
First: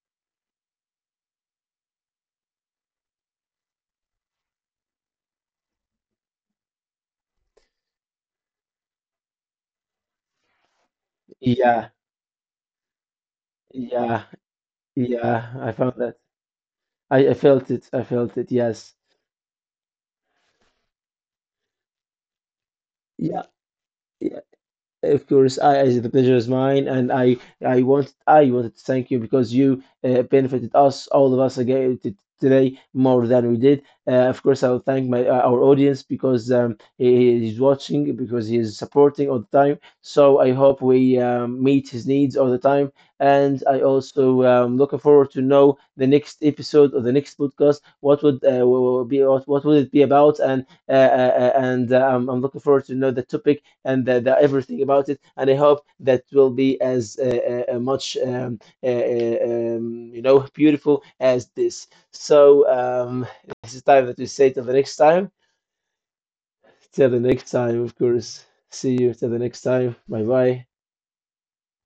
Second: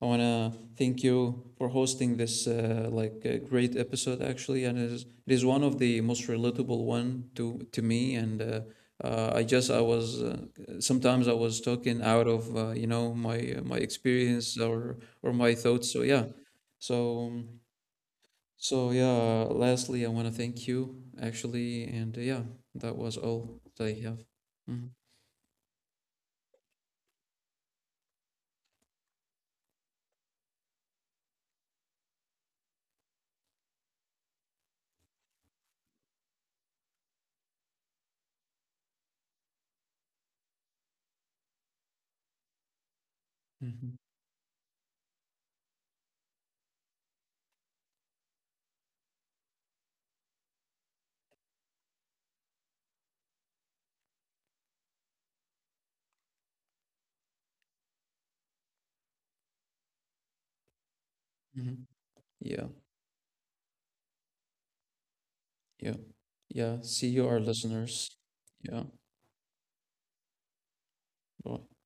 I want to thank you for hosting this like great episode actually, and it is one of the most relatable one to me. And I just I was sometimes I was
Yeah,
talking out of you know my
yeah,
experience or my
yeah. I
thoughts.
found
So
that.
yeah, so
I felt it. I felt it.
so
Yes.
yeah. Lastly, I want to thank you actually, and yeah, that was
Yeah,
all that I have.
yeah.
Mhm.
Of course, as the pleasure is mine, and I wanted to thank you because you benefited us, all of us again today more than we did. Of course, I will thank my our audience, because he is watching, because he is supporting all the time. So I hope we meet his needs all the time, and I
Hmm.
also looking forward to know the next episode or the next podcast. What would what would it be about? And I'm looking forward to know the topic and the everything about it. And I hope that will be as much you know beautiful as
Hmm.
this. So
Yeah,
this is time that we say till the next time.
yeah, yeah. See
Till the
you, our
next time, of
listeners.
course.
Yeah,
See you till the next time. Bye bye.
bye.